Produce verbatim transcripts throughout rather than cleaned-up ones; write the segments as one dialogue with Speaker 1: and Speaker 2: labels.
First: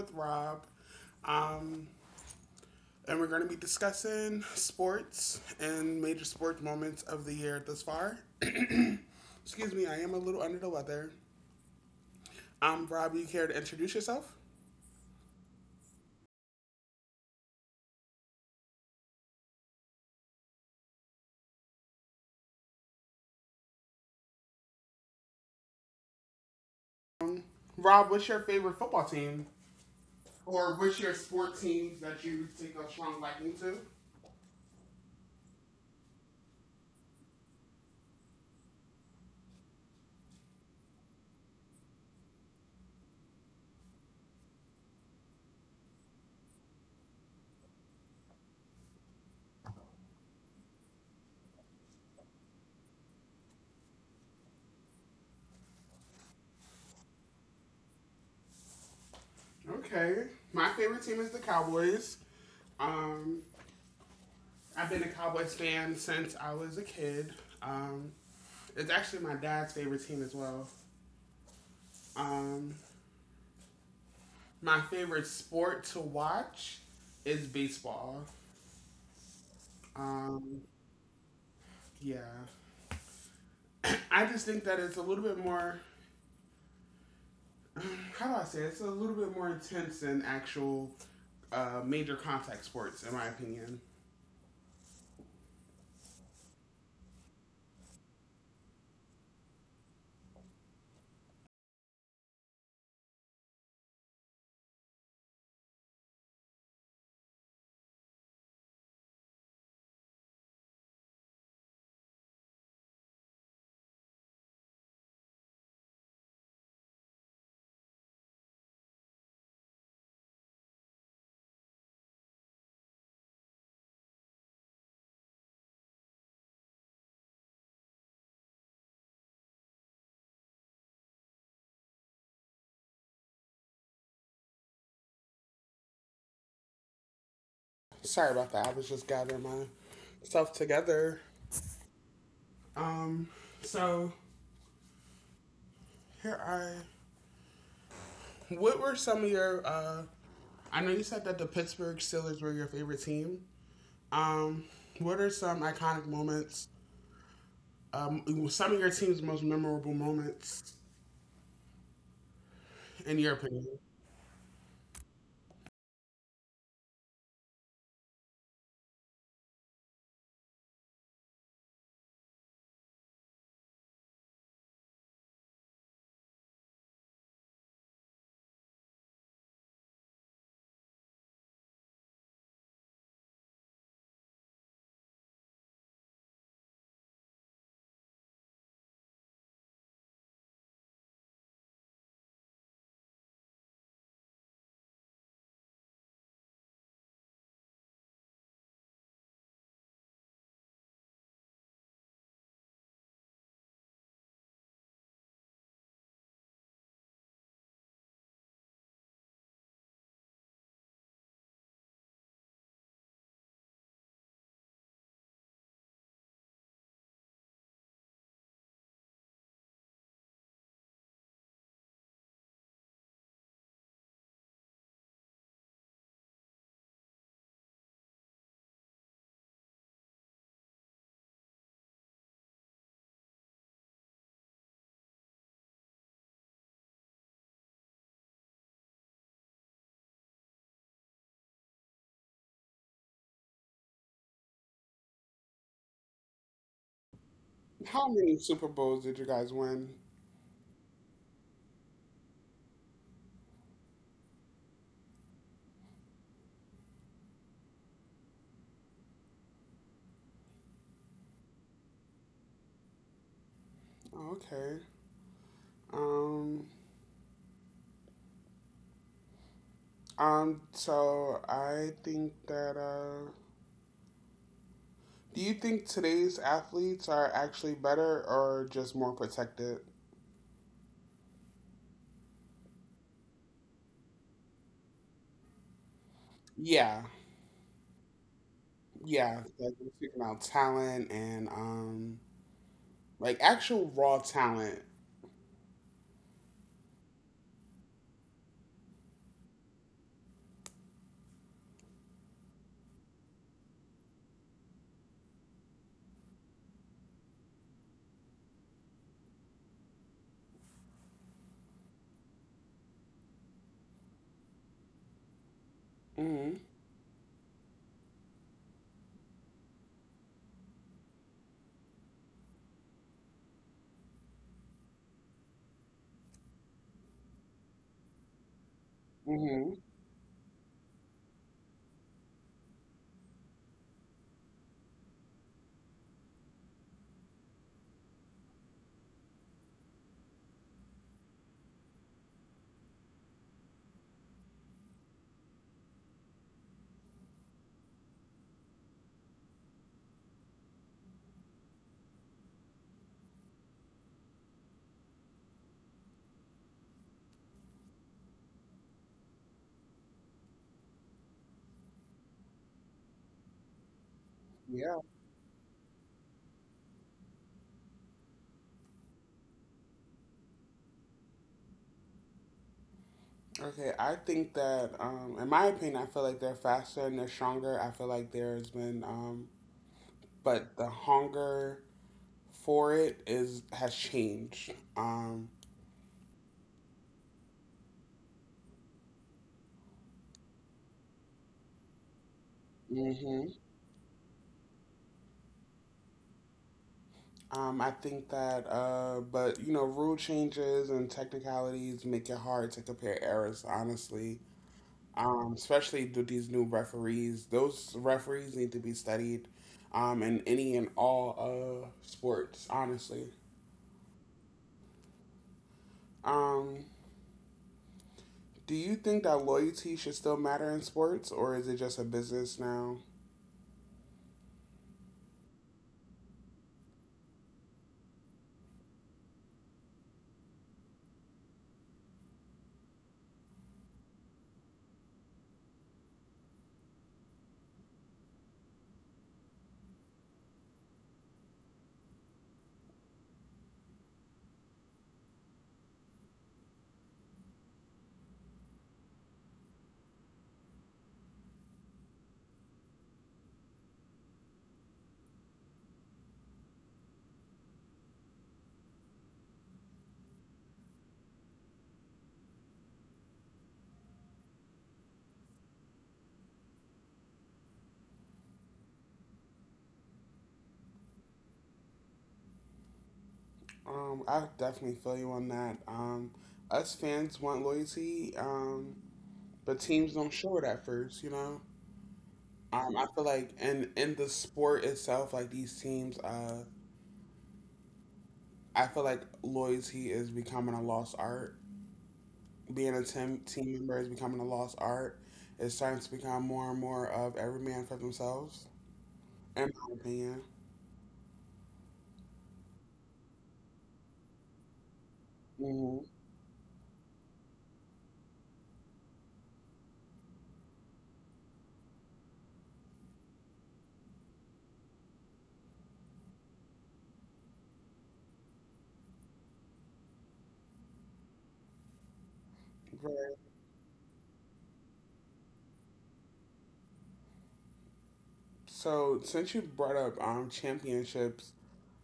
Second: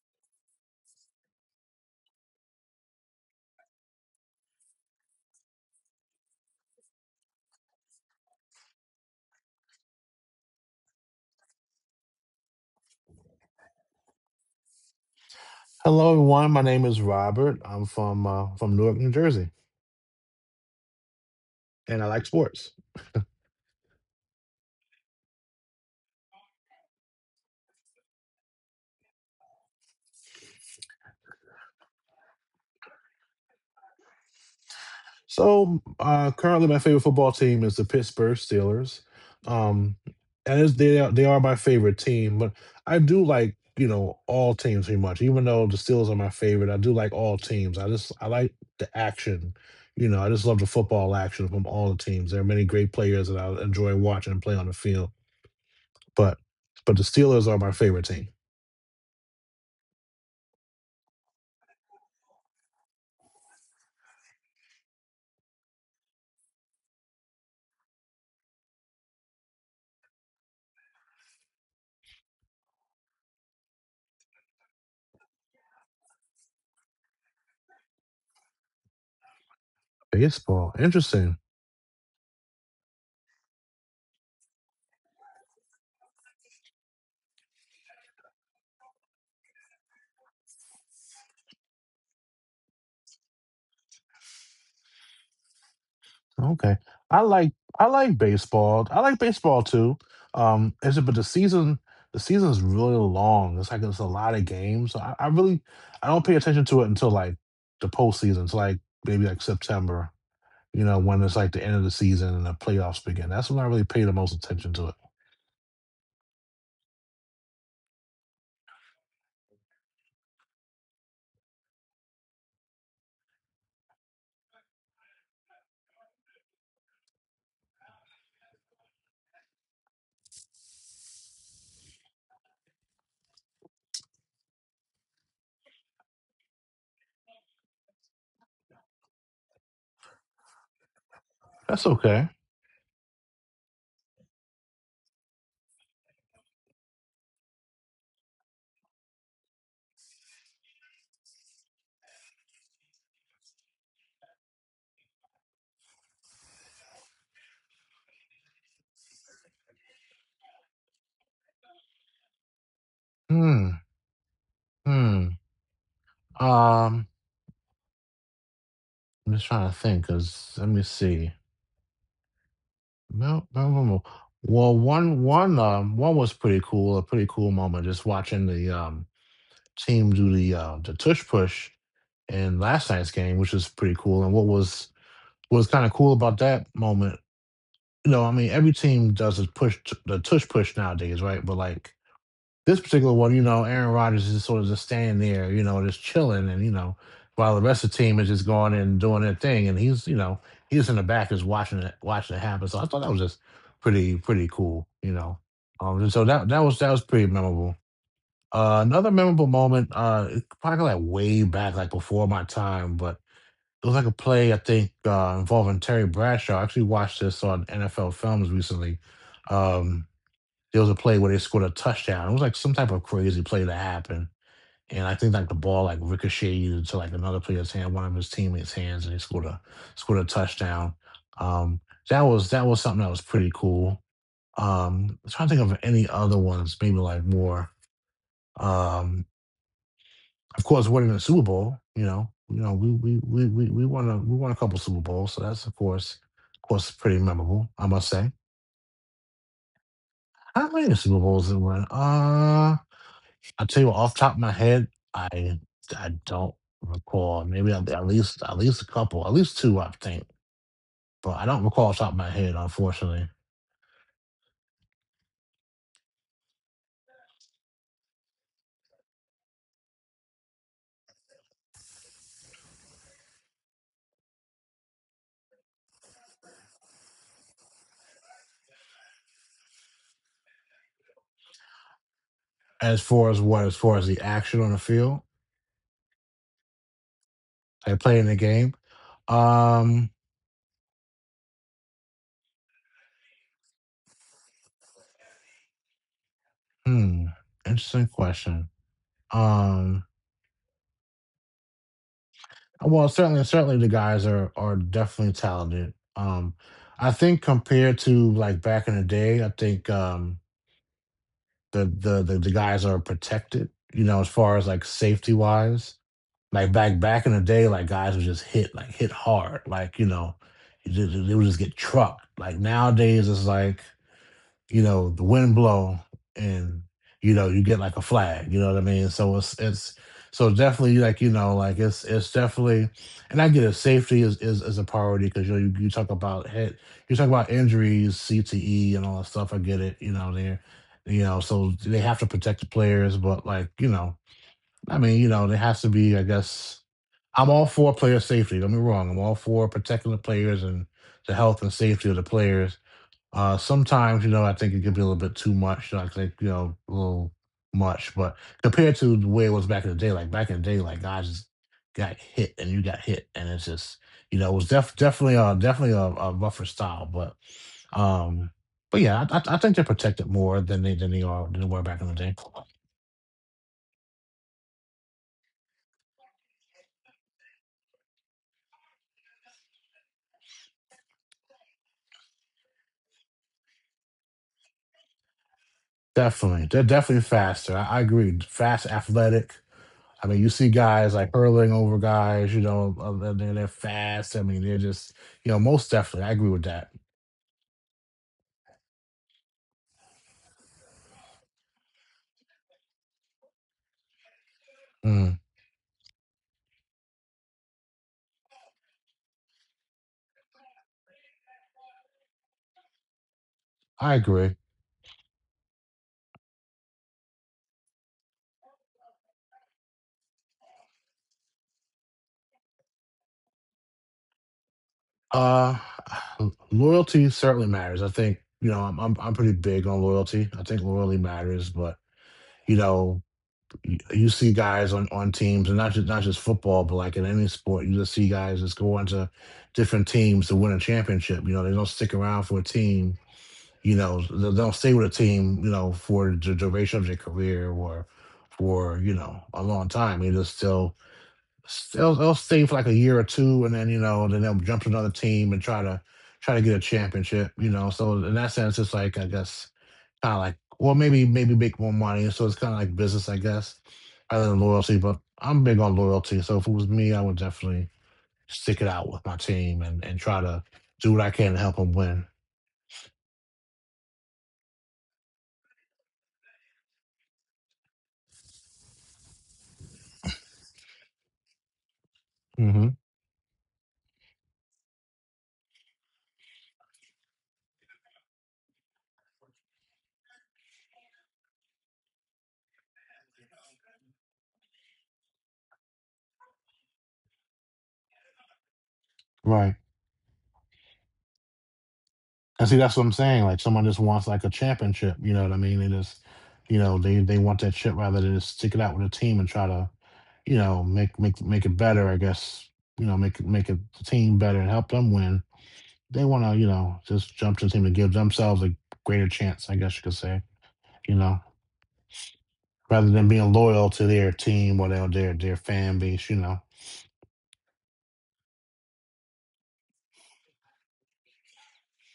Speaker 1: with Rob. Um, and we're going to be discussing sports and major sports moments of the year thus far. Excuse me, I am a little under the weather. Um, Rob, you care to introduce yourself?
Speaker 2: Hello, everyone. My name is Robert. I'm from uh, from Newark, New Jersey, and I like sports.
Speaker 1: Um, Rob, what's your favorite football team? Or what's your sport team that you take a strong liking to?
Speaker 2: So uh, currently, my favorite football team is the Pittsburgh Steelers. Um, and it's, they are, they are my favorite team, but I do like you know all teams pretty much. Even though the Steelers are my favorite, I do like all teams. I just I like the action. You know, I just love the football action from all the teams. There are many great players that I enjoy watching play on the field, but but the Steelers are my favorite team.
Speaker 1: Okay, my favorite team is the Cowboys. Um, I've been a Cowboys fan since I was a kid. Um, it's actually my dad's favorite team as well. Um, my favorite sport to watch is baseball. Um,
Speaker 2: Baseball, interesting.
Speaker 1: yeah. I just think that it's a little bit more, how do I say it? It's a little bit more intense than actual uh, major contact sports, in my opinion.
Speaker 2: Okay. I like I like baseball. I like baseball too. Um, it's but the season the season's really long. It's like it's a lot of games. So I, I really I don't pay attention to it until like the postseason. It's like maybe like September, you know, when it's like the end of the season and the playoffs begin. That's when I really pay the most attention to it.
Speaker 1: Sorry about that. I was just gathering myself together.
Speaker 2: That's okay.
Speaker 1: So, here are. What were some of your uh, I know you said that the Pittsburgh Steelers were your favorite team. Um, what are some iconic moments? Um, some of your team's most memorable moments, in your opinion.
Speaker 2: Hmm. Hmm. Um, I'm just trying to think because let me see. No, no, no, no. Well, one, one, um, one was pretty cool. A pretty cool moment, just watching the um team do the uh, the tush push in last night's game, which was pretty cool. And what was what was kind of cool about that moment, you know, I mean, every team does a push t- the tush push nowadays, right? But like this particular one, you know, Aaron Rodgers is sort of just standing there, you know, just chilling, and you know, while the rest of the team is just going in and doing their thing, and he's, you know, he's in the back just watching it, watching it happen. So I thought that was just pretty, pretty cool, you know. Um, and so that that was that was pretty memorable. Uh, another memorable moment, uh, it- probably like way back, like before my time, but it was like a play I think uh, involving Terry Bradshaw. I actually watched this on N F L Films recently. Um, there was a play where they scored a touchdown. It was like some type of crazy play that happened. And I think like the ball like ricocheted into like another player's hand, one of his teammates' hands, and he scored a scored a touchdown. Um, that was that was something that was pretty cool. Um, I'm trying to think of any other ones, maybe like more. Um, of course, winning the Super Bowl, you know, you know, we we we we we won a we won a couple Super Bowls, so that's of course, of course pretty memorable, I must
Speaker 1: How
Speaker 2: say.
Speaker 1: many Super Bowls did you guys win?
Speaker 2: How many Super Bowls did we win? Uh I'll tell you what, off the top of my head, I I don't recall. Maybe at, at least at least a couple, at least two, I think. But I don't recall off the top of my head, unfortunately.
Speaker 1: Oh, okay. Um, um. So I think that. Uh, do you think today's athletes are actually better or just more protected?
Speaker 2: As far as what, as far as the action on the field,
Speaker 1: Yeah,
Speaker 2: like playing the game.
Speaker 1: yeah. Like we're
Speaker 2: Um,
Speaker 1: speaking about talent and um, like actual raw talent.
Speaker 2: hmm, interesting question. Um, well, certainly, certainly the guys are are definitely talented. Um, I think compared to like back in the day, I think um the the the, the guys are protected. You know, as far as like safety wise. Like back back in the day, like guys would just hit like hit hard, like you know, you ju- ju- they would just get trucked. Like nowadays, it's like you know the wind blow and you know you get like a flag. You know what I mean? So it's
Speaker 1: Hmm.
Speaker 2: it's so definitely like you know like it's it's definitely, and I get it. Safety is is, is a priority because you know you, you talk about head, you talk about injuries, C T E, and all that stuff. I get it. You know there, you know so they have to protect the players, but like you know. I mean, you know, there has to be, I guess, I'm all for player safety. Don't be wrong. I'm all for protecting the players and the health and safety of the players. Uh, sometimes, you know, I think it could be a little bit too much. I think, you know, a little much, but compared to the way it was back in the day, like back in the day, like guys just got hit and you got hit, and it's just, you know, it was def-
Speaker 1: Yeah.
Speaker 2: definitely a definitely a, a rougher style, but, um, but yeah, I, I I think they're protected more than they than they are than they were back in the day.
Speaker 1: Okay, I think that, um, in my opinion, I feel like they're faster and they're stronger. I feel like there's been, um, but the hunger for it is has changed. Um,
Speaker 2: Definitely, they're definitely faster. I, I agree. Fast, athletic. I mean, you see guys like hurling over guys, you know, uh,
Speaker 1: hmm.
Speaker 2: they're, they're fast. I mean, they're just, you know, most definitely. I agree with that.
Speaker 1: Um, I think that, uh, but you know, rule changes and technicalities make it hard to compare errors, honestly.
Speaker 2: Mm,
Speaker 1: Um, especially with these new referees, those referees need to be studied, um, in any and all uh sports, honestly.
Speaker 2: I agree.
Speaker 1: Um, Do you think that loyalty should still matter in sports, or is it just a business now?
Speaker 2: Uh, Loyalty certainly matters. I think, you know, I'm, I'm, I'm pretty big on loyalty. I think loyalty matters, but, you know, you, you see guys on, on teams and not just, not just football, but like in any sport, you just see guys just go on to different teams to win a championship. You know, they don't stick around for a team. You know they'll they'll stay with a team you know for the duration of their career or for you know a long time. They just still still They'll stay for like a year or two and then you know then they'll jump to another team and try to try to get a championship. You know, so in that sense it's like I guess kind of like, well, maybe maybe make more money, so it's kind of like business I guess rather than loyalty. But I'm big on loyalty, so if it was me I would definitely stick it out with my team and and try to do what I can to help them win.
Speaker 1: Um, I definitely feel you on that. Um, us fans want loyalty, um, but teams don't show it at first. You know,
Speaker 2: Hmm.
Speaker 1: um, I feel like in in the sport itself, like these teams, uh, I feel like loyalty is becoming a lost art. Being a team team member is becoming a lost art. It's starting to become more and more of every man for themselves,
Speaker 2: Right.
Speaker 1: in my opinion.
Speaker 2: And see, that's what I'm saying. Like someone just wants like a championship, you know what I mean? They
Speaker 1: Hmm.
Speaker 2: just, you know, they they want that shit rather than just stick it out with a team and try to, you know, make make make it better. I guess you know, make it- make a team better and help them win. They want to, you know, just jump to the team to give themselves a greater chance. I guess you could say, you know, rather than being loyal to their team or their their, their fan base, you know.
Speaker 1: So, since you brought up um, championships,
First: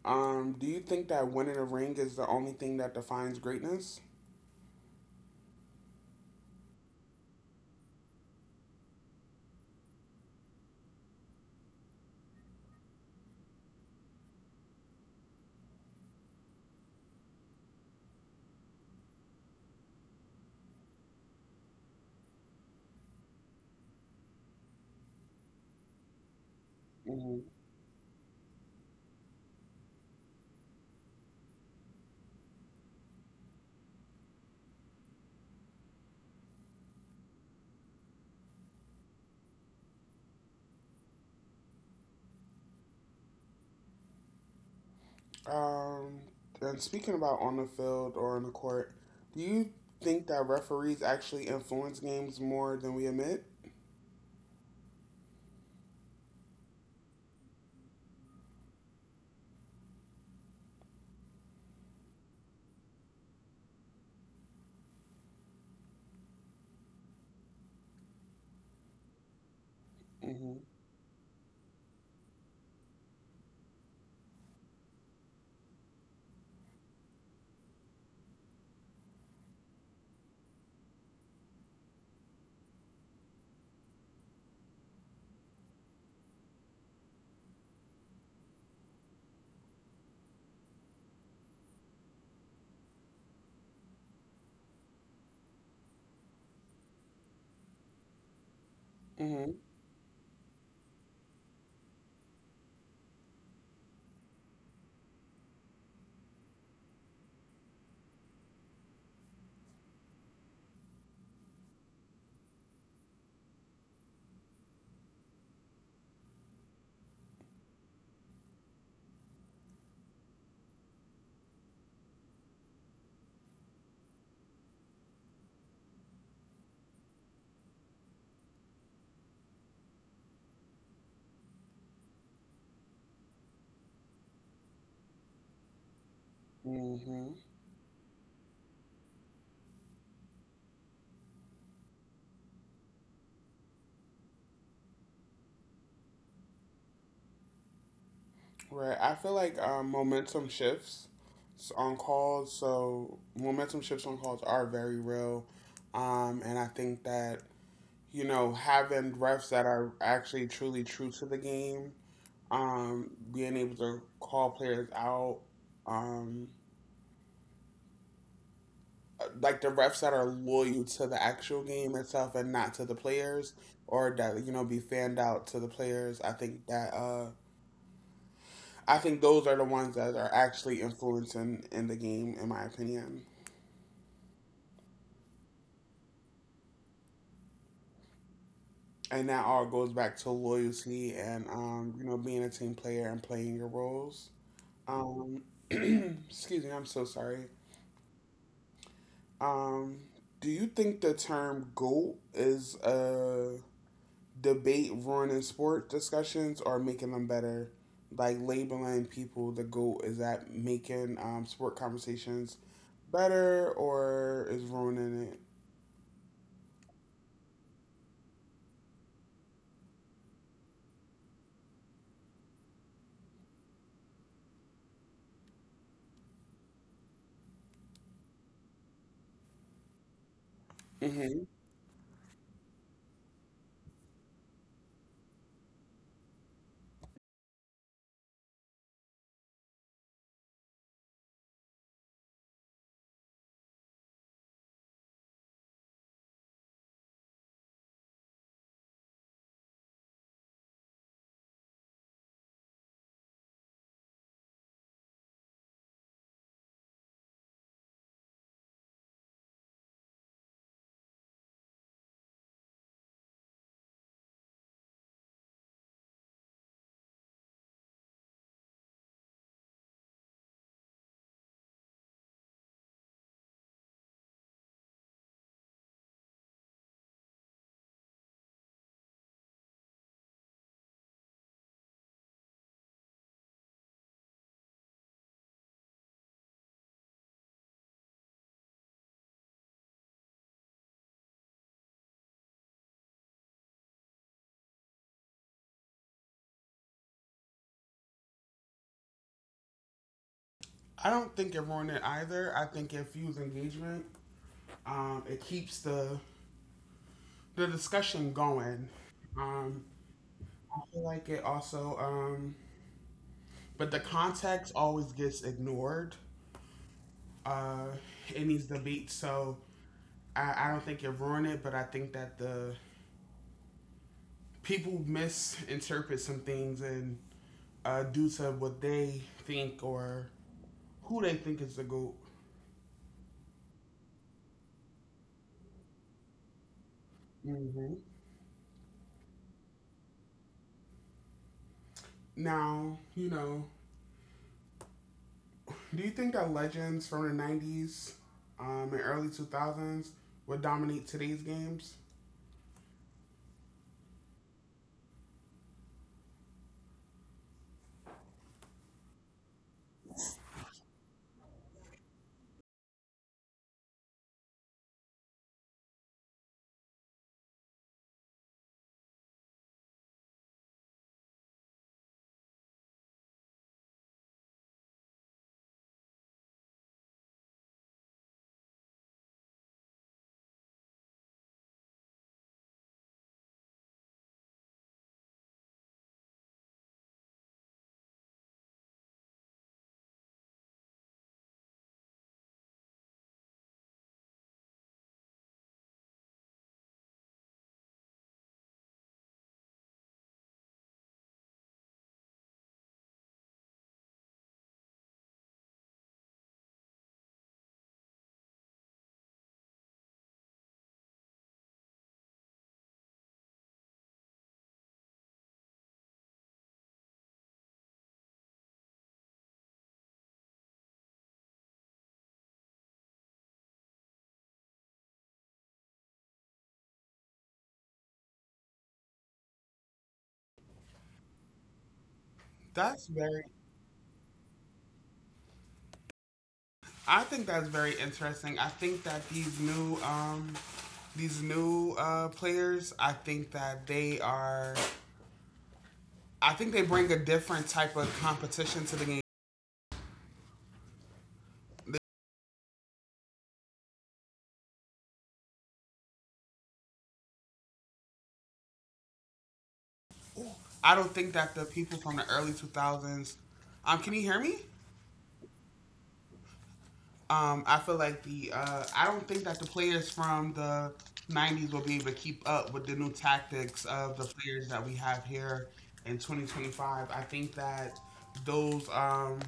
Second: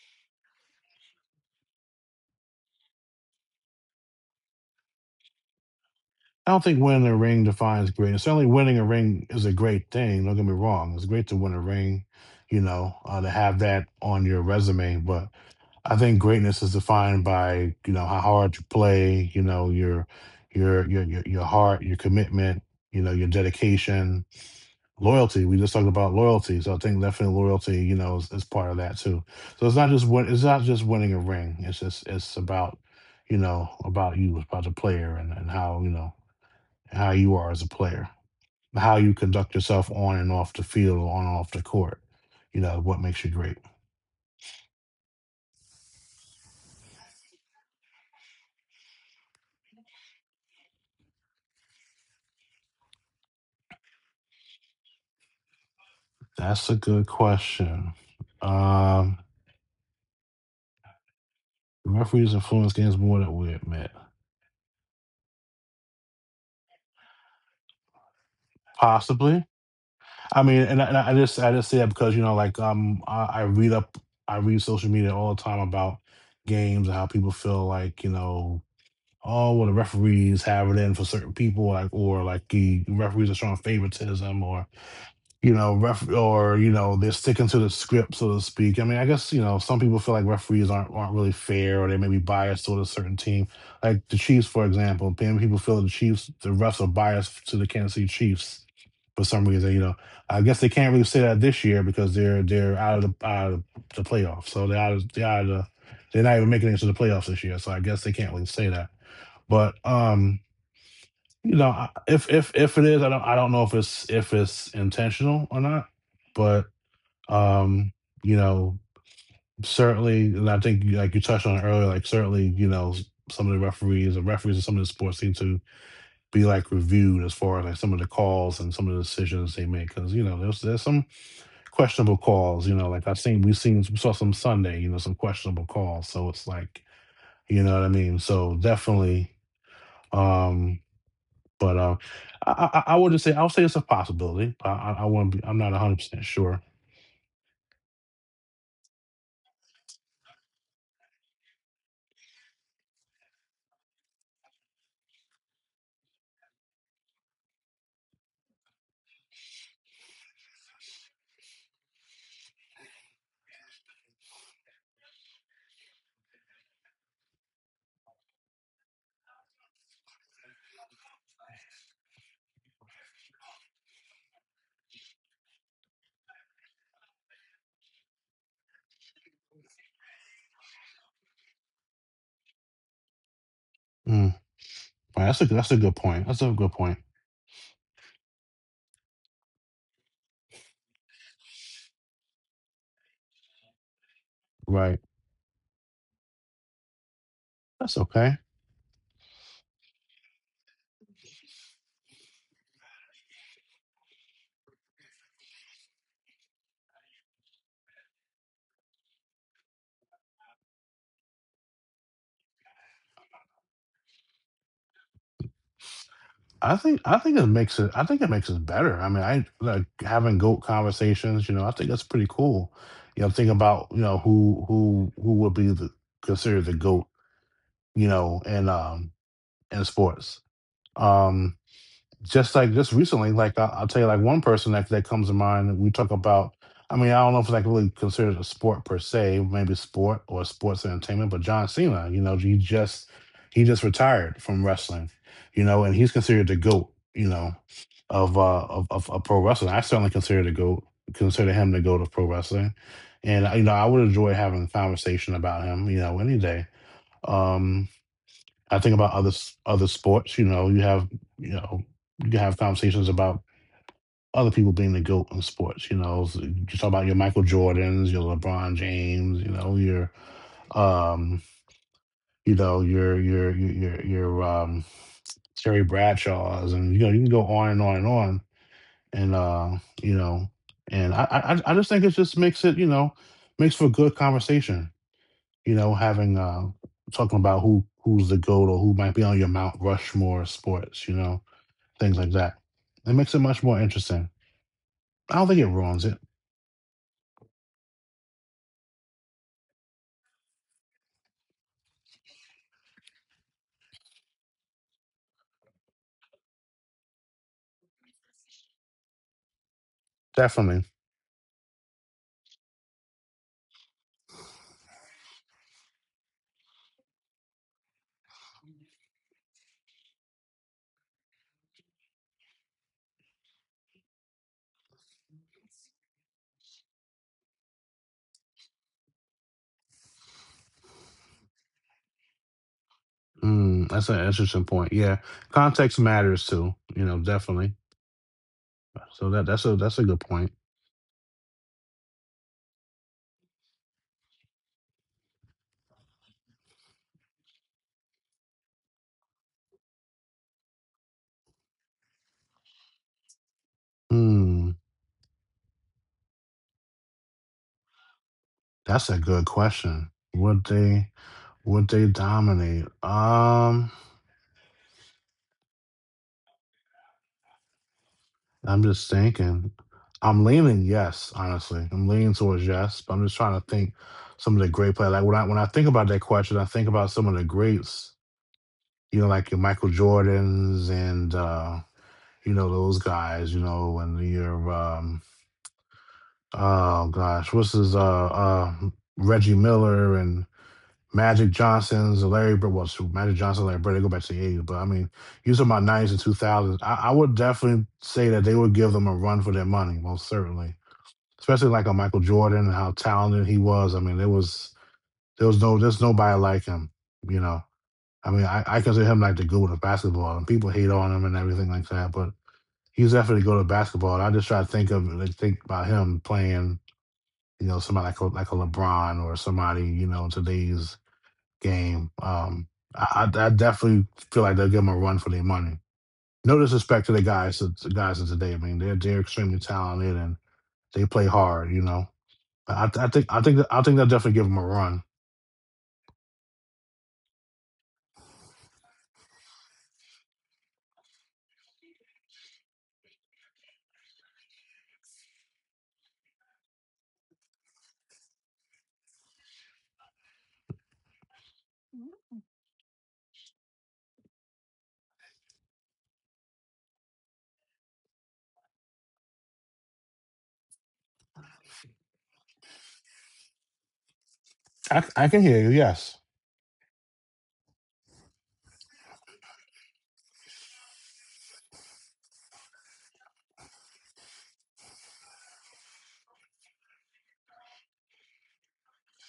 Speaker 1: um, do you think that winning a ring is the only thing that defines greatness?
Speaker 2: I don't think winning a ring defines greatness. Certainly, winning a ring is a great thing. Don't get me wrong; it's great to win a ring, you know, uh, to have that on your resume. But I think greatness is defined by you know how hard you play, you know, your your your your, your heart, your commitment, you know, your dedication, loyalty. We just talked about loyalty, so I think definitely
Speaker 1: Hmm.
Speaker 2: loyalty, you know, is, is part of that too. So it's not just win, it's not just winning a ring. It's just it's about you know about you, about the player, and and how you know how you are as a player, how you conduct yourself on and off the field, on and off the court. You know, what makes you great?
Speaker 1: Um, and speaking about on the field or on the court, do you think that referees actually influence games more than we admit?
Speaker 2: That's a good question. Um, Referees influence games more than we admit. Possibly. I
Speaker 1: Hmm.
Speaker 2: mean, and I, and I just I just say that because you know, like um, I, I read up, I read social media all the time about games and how people feel like you know, oh, well, the referees have it in for certain people, like or like the referees are showing favoritism, or. You know, ref or you know, they're sticking to the script, so to speak. I mean, I guess you know, some people feel like referees aren't aren't really fair, or they may be biased toward a certain team. Like the Chiefs, for example, many people feel the Chiefs, the refs are biased to the Kansas City Chiefs for some
Speaker 1: Mm-hmm.
Speaker 2: reason. You know, I guess they can't really say that this year because they're they're out of the out of the playoffs, so they're out of, they're out of the, they're not even making it to the playoffs this year. So I guess they can't really say that. But um you know, if if if it is, I don't I don't know if it's if it's intentional or not, but um, you know, certainly, and I think like you touched on it earlier, like certainly, you know, s- some of the referees and referees in some of the sports seem to be like reviewed as far as like some of the calls and some of the decisions they make because you know there's there's some questionable calls. You know, like I've seen we've seen we saw some Sunday, you know, some questionable calls. So it's like
Speaker 1: Mm-hmm.
Speaker 2: you know what I mean. So definitely. um. But uh, I, I I wouldn't say I'll say it's a possibility. But I, I wouldn't be. I'm not 100 percent sure.
Speaker 1: Right. I feel like um, momentum shifts s- on calls, so momentum shifts on calls are very real. Um, and I think that you know, having refs that are actually truly true to the game, um, being able to call players out, um, like the refs that are loyal to the actual game itself and not to the players, or that you know be fanned out to the players. I think that uh, I think those are the ones that are actually influencing in the game, in my opinion.
Speaker 2: Mm. Right, that's a that's a good point. That's a good point.
Speaker 1: And that all goes back to loyalty and um, you know being a team player and playing your roles.
Speaker 2: Right.
Speaker 1: Um, excuse me, I'm so sorry.
Speaker 2: That's okay.
Speaker 1: Um, do you think the term "goat" is a debate ruining sport discussions or making them better? Like labeling people the goat is that making um, sport conversations better or is ruining it?
Speaker 2: I think I think it makes it. I think it makes it better. I mean, I like having goat conversations. You know, I think that's pretty cool. You know, think about you know who who who would be the considered the goat. You know, in um in sports.
Speaker 1: Hmm.
Speaker 2: Um, just like just recently, like I, I'll tell you, like one person that that comes to mind. We talk about. I mean, I don't know if it's like really considered a sport per se, maybe sport or sports entertainment, but John Cena, you know, he just he just retired from wrestling, you know, and he's considered the goat, you know, of uh of of, of pro wrestling. I certainly consider the goat consider him the goat of pro wrestling, and uh, you know, I would enjoy having a conversation about him, you know, any day. Um, I think about other s- other sports. You know, you have you know you can have conversations about other people being the goat in sports. You know, so you talk about your Michael Jordans, your LeBron James. You know, your um, you know, your your your your, your um Terry Bradshaws, and you know you can go on and on and on. And uh, you know, and I I, I I just think it just makes it you know makes for good conversation. You know, having uh talking about who who's the goat or who might be on your Mount Rushmore of sports. You know, things like that. It makes it much more interesting. I don't think it ruins it.
Speaker 1: I don't think it ruined it either. I think it fuels engagement. Um, it keeps the the discussion going. Um, I feel
Speaker 2: Definitely.
Speaker 1: like it also, um, but the context always gets ignored. Uh, it needs the beat, so I, I don't think it ruined it, but I think that the people misinterpret some things and uh, due to what they think or who they think is the goat.
Speaker 2: Mm, that's an interesting point. Yeah, context matters too. You know,
Speaker 1: Mm-hmm.
Speaker 2: definitely. So that that's a that's a good point.
Speaker 1: Now, you know, do you think that legends from the nineties um, and early two thousands would dominate today's games?
Speaker 2: Hmm, that's a good question. Would they would they dominate? Um, I'm just thinking. I'm leaning yes, honestly. I'm leaning towards yes, but I'm just trying to think some of the great players. Like when I when I think about that question, I think about some of the greats. You know, like your Michael Jordans and uh you know those guys you know when you're um oh gosh what's his uh uh Reggie Miller and Magic Johnson's Larry Bird. Well shoot, Magic Johnson Larry Bird they go back to the eighties, but I mean you talking about nineties and two thousands, I, I would definitely say that they would give them a run for their money, most certainly, especially like a Michael Jordan, and how talented he was. I mean, there was there was no there's nobody like him, you know. I mean i, I consider him like the goat of basketball, and people hate on him and everything like that, but he was definitely good at basketball. And I just try to think of like, think about him playing, you know, somebody like a, like a LeBron or somebody, you know, in today's game. Um, I, I I definitely feel like they'll give him a run for their money. No disrespect to the guys, to the guys of today. I mean, they're they're extremely talented and they play hard. You know,
Speaker 1: That's
Speaker 2: I, I
Speaker 1: very
Speaker 2: think I think I think they'll definitely give him a run.
Speaker 1: I think that's very interesting. I think that these new um these new uh, players, I think that they are I think they bring a different type of competition to the game. I don't think that the people from the early two thousands um can you hear me?
Speaker 2: I, I can hear you. Yes.
Speaker 1: Um I feel like the uh I don't think that the players from the nineties will be able to keep up with the new tactics of the players that we have here in twenty twenty-five. I think that those um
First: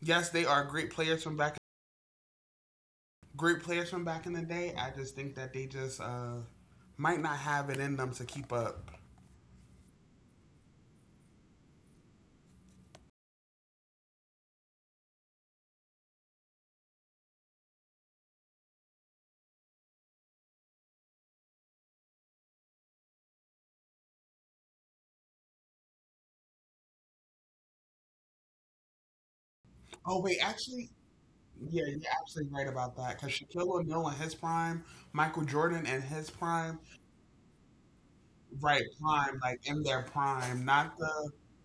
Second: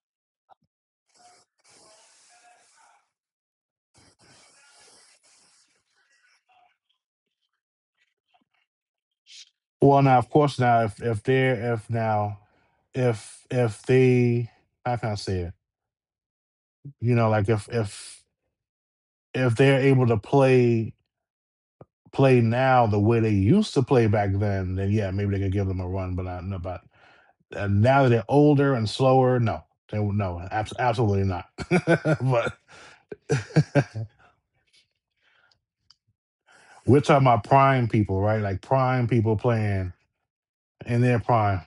Speaker 1: yes, they are great players from back in great players from back in the day. I just think that they just uh, might not have it in them to keep up.
Speaker 2: Well, now of course now if if they're if now if if they, how can I say it? You know, like if if if they're able to play play now the way they used to play back then, then yeah, maybe they could give them a run. But I don't know about uh, now that they're older and slower. No, they won't-
Speaker 1: Oh wait,
Speaker 2: no, abs-
Speaker 1: actually,
Speaker 2: absolutely not.
Speaker 1: yeah, you're
Speaker 2: But
Speaker 1: absolutely right about that. Because Shaquille O'Neal in his prime, Michael Jordan in his prime,
Speaker 2: we're talking about prime people, right? Like
Speaker 1: right
Speaker 2: prime people
Speaker 1: prime, like in
Speaker 2: playing
Speaker 1: their prime, not
Speaker 2: in their
Speaker 1: the
Speaker 2: prime.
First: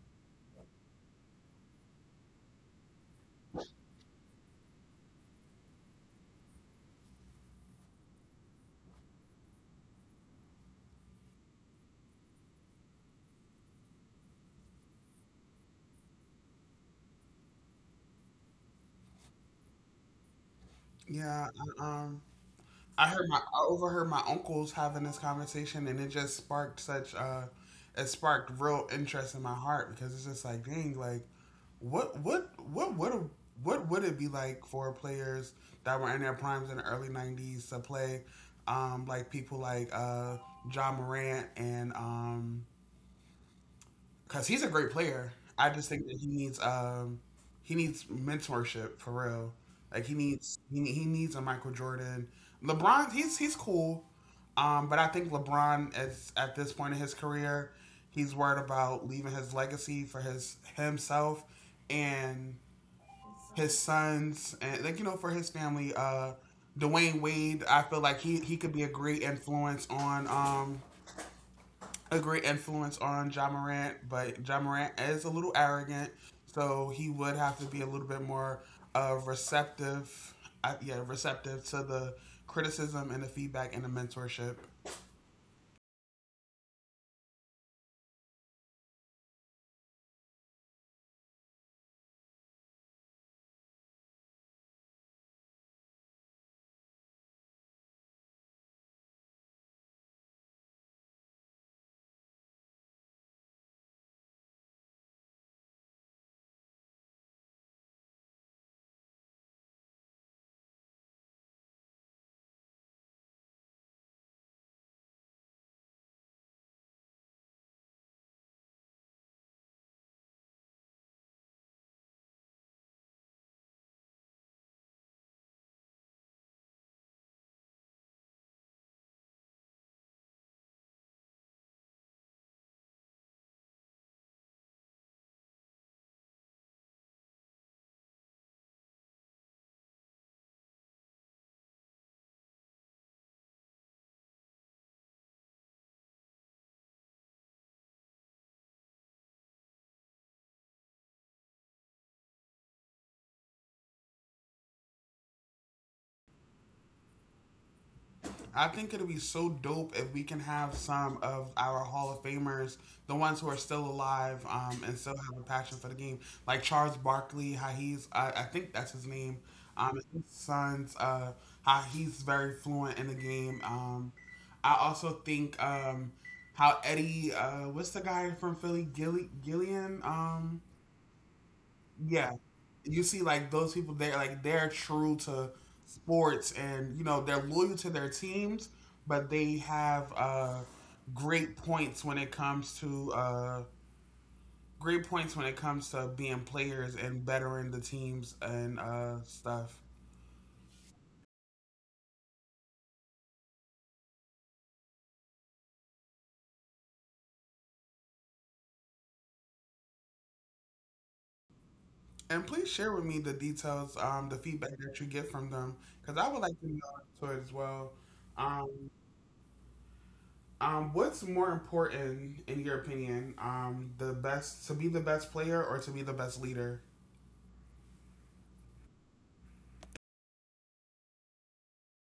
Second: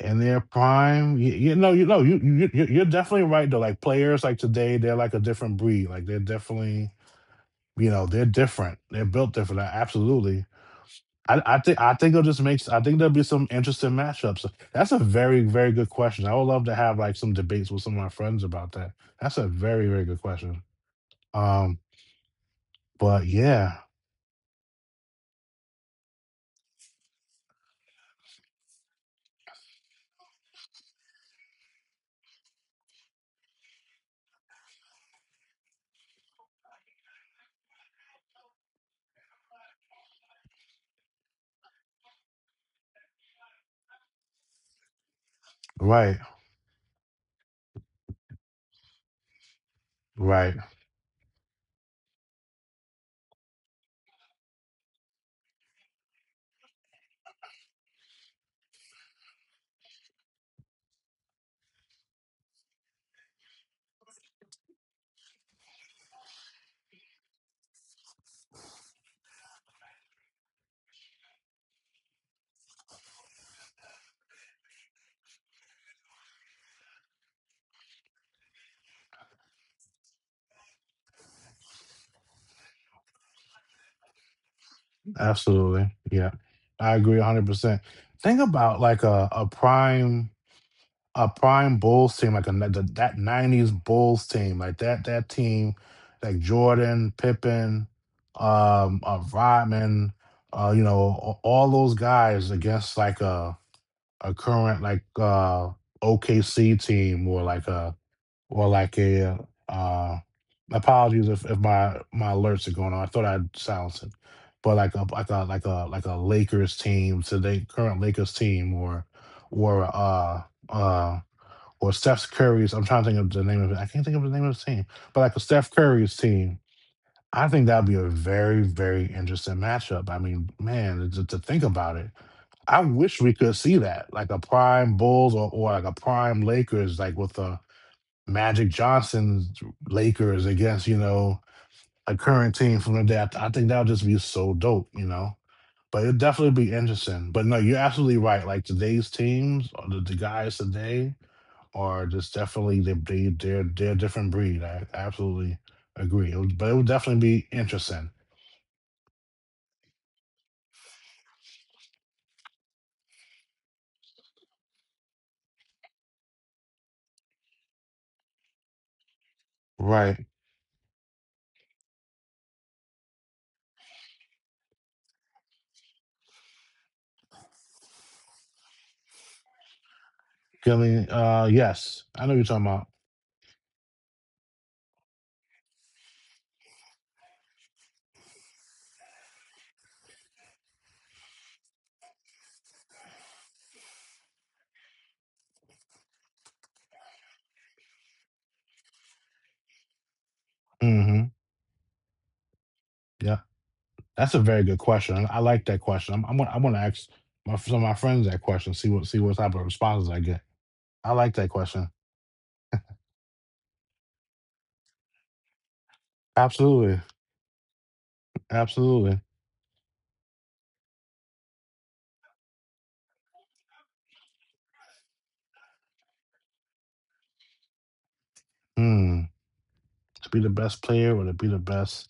Speaker 2: In their prime, you, you know, you know, you, you you- you're definitely right though. Like players, like today, they're like a different breed. Like they're definitely, you know, they're different. They're built different. uh, Absolutely. I, I think I think it'll just make, I think there'll be some interesting matchups. That's a very, very good question. I would love to have like some debates with some of my friends about that. That's a very, very good question.
Speaker 1: yeah.
Speaker 2: Um,
Speaker 1: uh, Um, I
Speaker 2: but
Speaker 1: heard my I
Speaker 2: yeah,
Speaker 1: overheard my uncles having this conversation, and it just sparked such uh, it sparked real interest in my heart because it's just like, dang, like, what what what would what would it be like for players that were in their primes in the early nineties to play, um, like people like uh, John Morant and um, because he's a great player. I just think that
Speaker 2: right,
Speaker 1: he needs um he needs mentorship for real. Like he
Speaker 2: right,
Speaker 1: needs he, ne- he needs a Michael Jordan. LeBron he's he's cool, um, but I think LeBron is at this point in his career, he's worried about leaving his legacy for his himself and his sons and like you know for his family. Uh, Dwayne Wade, I feel like he he could be a great influence on um a great influence on John Morant, but John Morant is a little arrogant, so he would have to be a little bit more uh, receptive. Uh, yeah, receptive to the criticism and the feedback and the mentorship.
Speaker 2: absolutely, yeah, I agree hundred percent. Think about like a a prime. a prime Bulls team, like a, the, that nineties Bulls team, like that that team, like Jordan, Pippen, um, uh, Rodman, uh, you know, a- all those guys against like a a current like uh O K C team, or like a or like a uh apologies if, if my my alerts are going on. I thought I'd silenced it. But like a like a like a like a Lakers team, so they current Lakers team or or uh uh or Steph Curry's. I'm trying to think of the name of it. I can't think of the name of the team, but like a Steph Curry's team, I think that'd be a very, very interesting matchup. I mean, man, to, to think about it, I wish we could see that, like a prime Bulls, or, or like a prime Lakers, like with the Magic Johnson's Lakers against you know a current team from the day after. I think that would just be so dope, you know. But it'd definitely be interesting. But no, you're absolutely right. Like today's teams, or the, the guys today, are just definitely they they they're they're a different breed. I absolutely agree. It would, but it would definitely be interesting.
Speaker 1: I think it will be so dope if we can have some of our Hall of Famers, the ones who are still alive um, and still have a passion for the game, like Charles Barkley, how he's, I, I think that's his name, um, his
Speaker 2: Right.
Speaker 1: sons, uh, how he's very fluent in the game. Um, I also think um, how Eddie, uh, what's the guy from Philly, Gilly, Gillian? Um,
Speaker 2: I mean, uh, yes, I know
Speaker 1: yeah.
Speaker 2: what you're talking about.
Speaker 1: You see, like those people, they're like they're true to sports, and you know they're loyal to their teams, but they have uh, great points when it comes to uh, great points when it comes to being players and bettering the teams and uh, stuff.
Speaker 2: Mhm. Yeah. That's a very good question. I I like that question. I'm I'm gonna, I'm gonna ask my, some of my friends that question. See what see what type of responses I get. I like that question.
Speaker 1: And please share with me the details, um, the feedback that you get from them, because I would like to
Speaker 2: Absolutely.
Speaker 1: know it as well. Um,
Speaker 2: Absolutely.
Speaker 1: Um, what's more important, in your opinion, um, the best to be the best player or to be the best leader?
Speaker 2: Hmm. To be the best player or to be the best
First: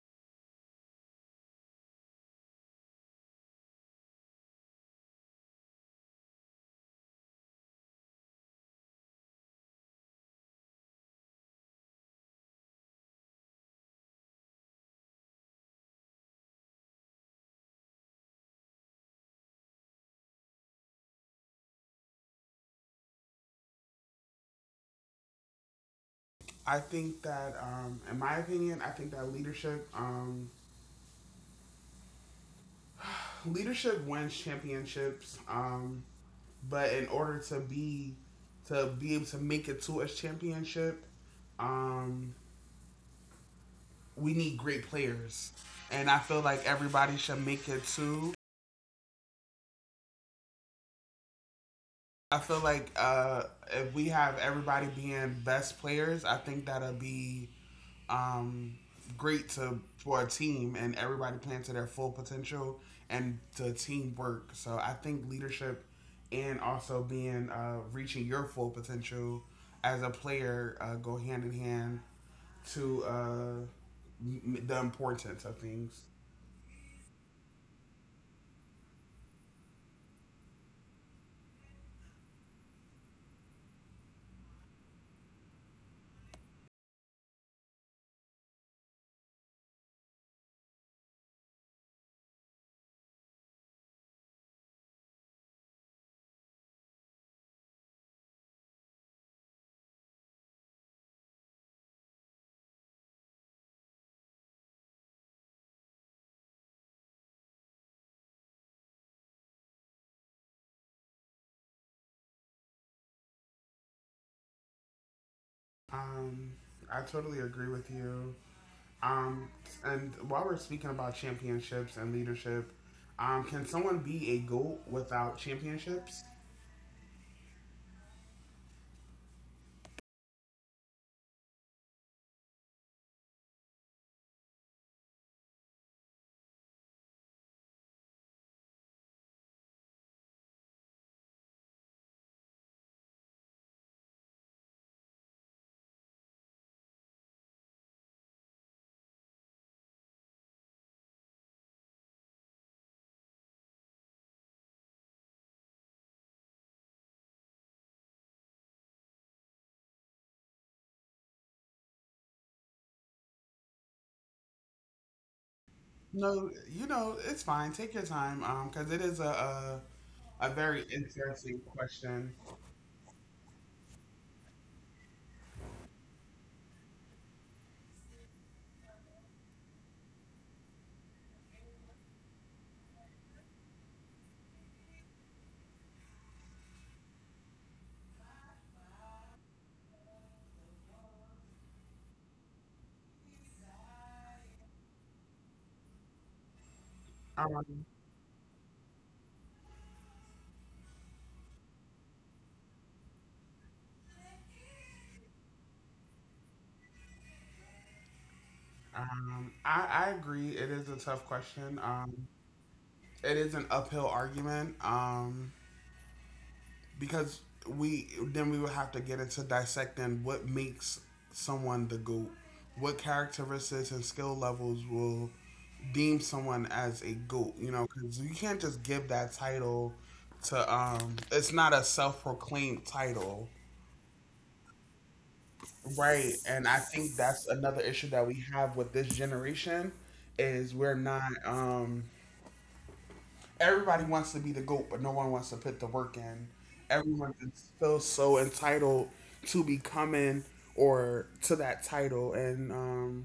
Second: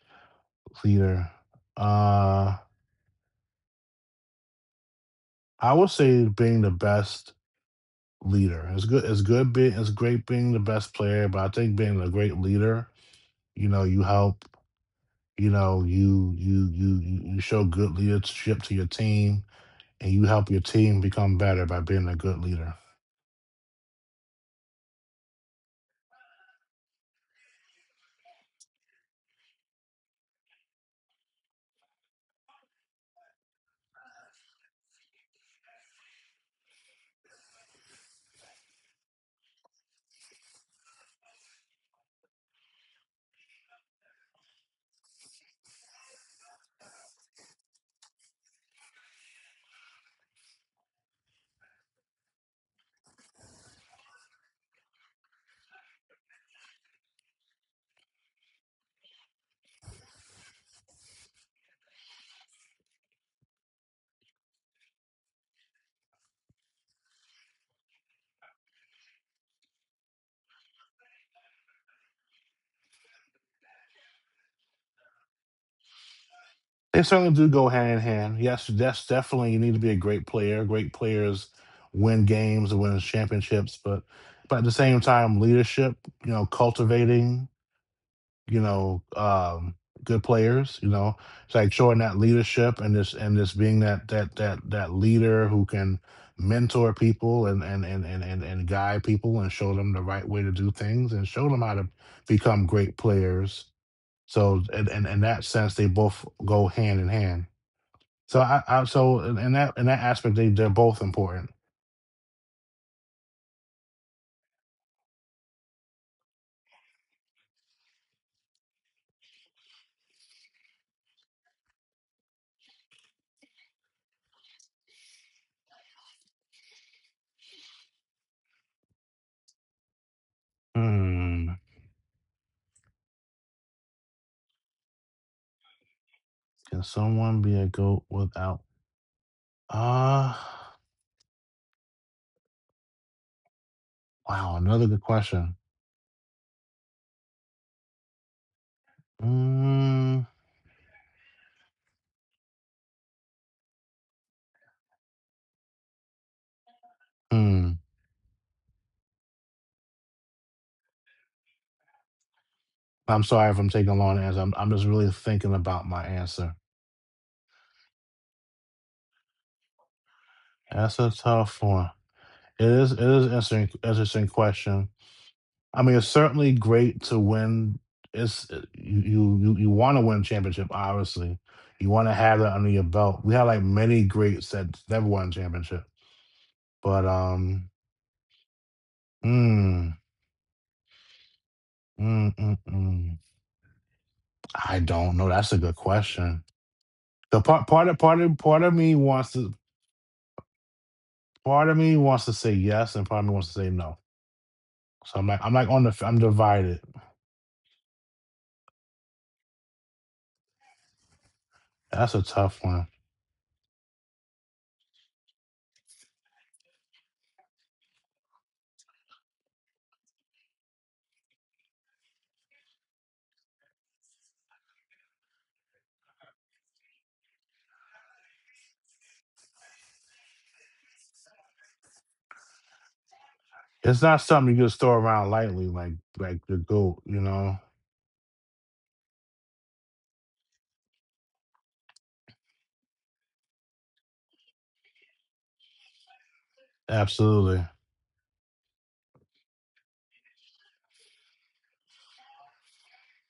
Speaker 2: leader. Uh, I would say being the best leader. It's good it's good being it's great being the best player, but I think being a great leader, you know, you help, you know, you you you you you show good leadership to your team, and you help your team become better by being a good leader.
Speaker 1: I think that, um, in my opinion, I think that leadership um, leadership wins championships. Um, but in order to be to be able to make it to a championship, um, we need great players, and I feel like everybody should make it too. I feel like uh, if we have everybody being best players, I think that'll be um, great to for a team and everybody playing to their full potential and to teamwork. So I think leadership and also being uh, reaching your full potential as a player uh, go hand in hand to uh, m- the importance of things.
Speaker 2: They certainly do go hand in hand. Yes, that's definitely, you need to be a great player. Great players win games and win championships, but but at the same time, leadership, you know, cultivating you know, um, good players. You know, it's like showing that leadership and this and this being that that that that leader who can mentor people and and and and and, and guide people and show them the right way to do things and show them how to become great players. So and and in that sense, they both go hand in hand. So I, I so in in that in that aspect, they they're both important.
Speaker 1: Um, I totally agree with you. Um, and while we're speaking about championships and leadership, um, can someone be a GOAT without championships?
Speaker 2: Hmm. Can someone be a goat without? Ah, wow, another good question. Mm. Mm. I'm sorry if I'm taking a long to answer. I'm I'm just really thinking about my answer.
Speaker 1: No, you know, it's fine. Take your time, um, because it is a, a a
Speaker 2: That's
Speaker 1: very
Speaker 2: a tough
Speaker 1: interesting
Speaker 2: one.
Speaker 1: question.
Speaker 2: It is it is interesting interesting question. I mean, it's certainly great to win. It's uh, you you you, you want to win a championship, obviously. You want to have that under your belt. We had like many greats that never won a championship, but um, mm, mm, mm, mm. I don't know. That's a good question. The part part
Speaker 1: Um,
Speaker 2: of part of part of me wants to part of me wants to say yes, and part of me wants to say no. So I'm like, I'm like on the, I'm divided.
Speaker 1: um, I I agree. It is a tough question.
Speaker 2: That's a
Speaker 1: Um,
Speaker 2: tough one.
Speaker 1: it is an uphill argument. Um, because we then we would have to get into dissecting what makes someone the goat, what characteristics and skill levels will deem someone as a goat. You know, because you can't just give that title to um. It's not a self-proclaimed title.
Speaker 2: It's not something you just throw around lightly, like
Speaker 1: Right.
Speaker 2: like the
Speaker 1: And I
Speaker 2: goat, you
Speaker 1: think that's
Speaker 2: know.
Speaker 1: another issue that we have with this generation is we're not um everybody wants to be the goat, but no one wants to put the work in. Everyone
Speaker 2: Absolutely.
Speaker 1: is- feels so entitled to becoming or to that title and um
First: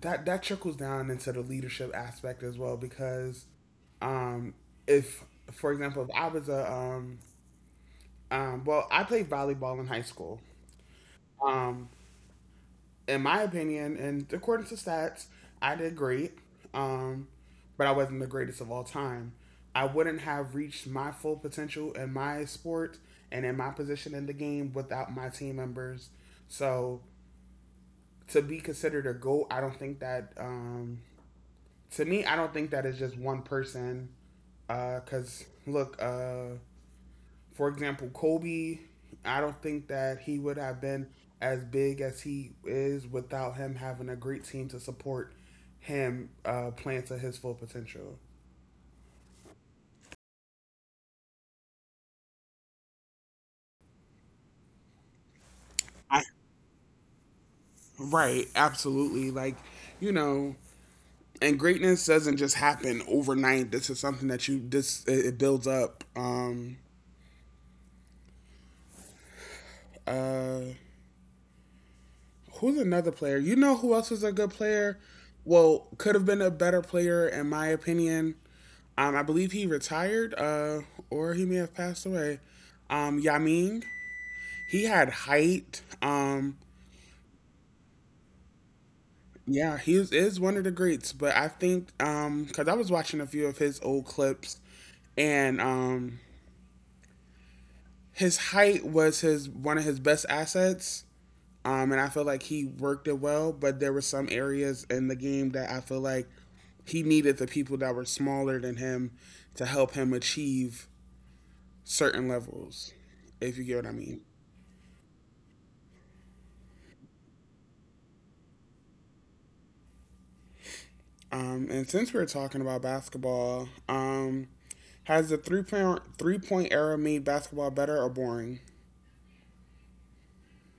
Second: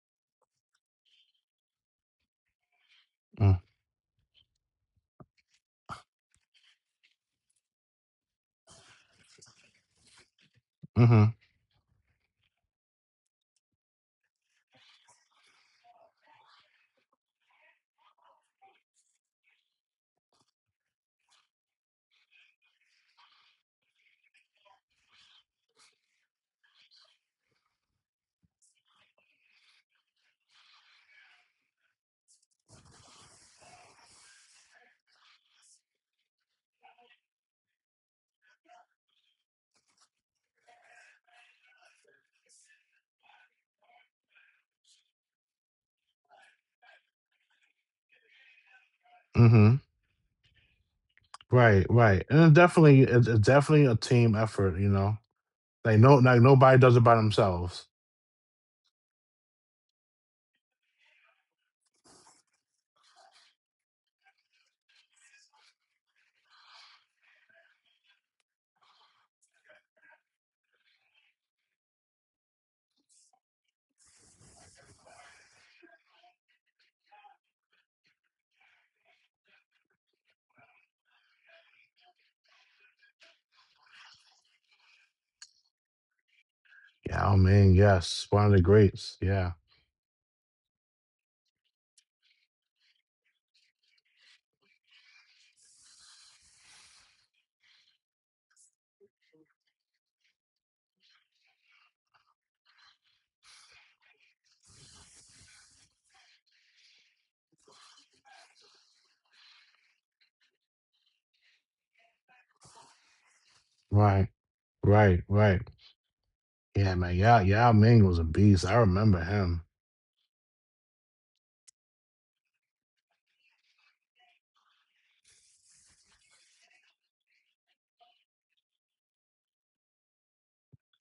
Speaker 1: that that trickles down into the leadership aspect as well because
Speaker 2: Mm,
Speaker 1: um if for example if I was a um um well I played volleyball in high school.
Speaker 2: Mm-hmm.
Speaker 1: Um in my opinion, and according to stats, I did great. Um, but I wasn't the greatest of all time. I wouldn't have reached my full potential in my sport and in my position in the game without my team members. So to be considered a goat, I don't think that. Um, to me, I don't think that is just one person. Because uh, look, uh, for example, Kobe, I don't think that he would have been as big as he is without him having a great team to support him uh, playing to his full potential.
Speaker 2: Mm-hmm. Right. Right. And it definitely, it's it's definitely a team effort, you know. Like no,
Speaker 1: I,
Speaker 2: like nobody does it by themselves.
Speaker 1: right, absolutely. Like, you know, and greatness doesn't just happen overnight. This is something that you this it, it builds up. Um, uh, Who's another player? You know who else is a good player? Well, could have been a better player in my opinion. Um, I believe he retired, uh, or he may have passed away. Um, Yaming, he had height. Um,
Speaker 2: Yao Ming, yes, one of the greats. Yeah.
Speaker 1: yeah, he is, is one of the greats. But I think um, because I was watching a few of his old clips, and um, his height was his one of his best assets. Um, and I feel like he worked it well, but there were some areas in the game that I feel like he needed the people that were smaller than him to help him achieve certain levels, if you get what I
Speaker 2: Right.
Speaker 1: mean.
Speaker 2: Right. Right. Yeah, man. Yao Yao Ming was a beast. I remember him.
Speaker 1: Um, and since we're talking about basketball, um, has the three point three point point era made basketball better or boring?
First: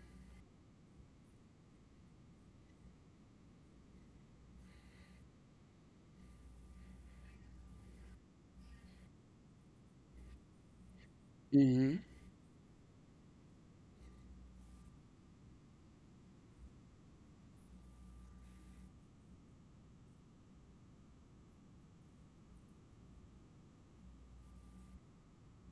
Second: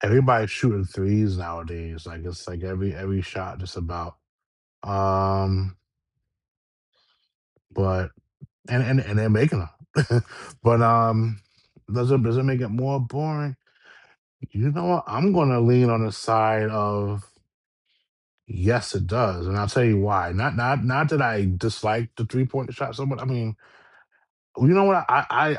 Speaker 2: Everybody's shooting threes nowadays. Like it's like every every shot just about. Um. But and and and they're making making them. But, um,
Speaker 1: hmm
Speaker 2: does it does it make it more boring? You know what? I'm gonna lean on the side of yes, it does, and I'll tell you why. Not not not that I dislike the three-point shot so much. I mean, you know what? I I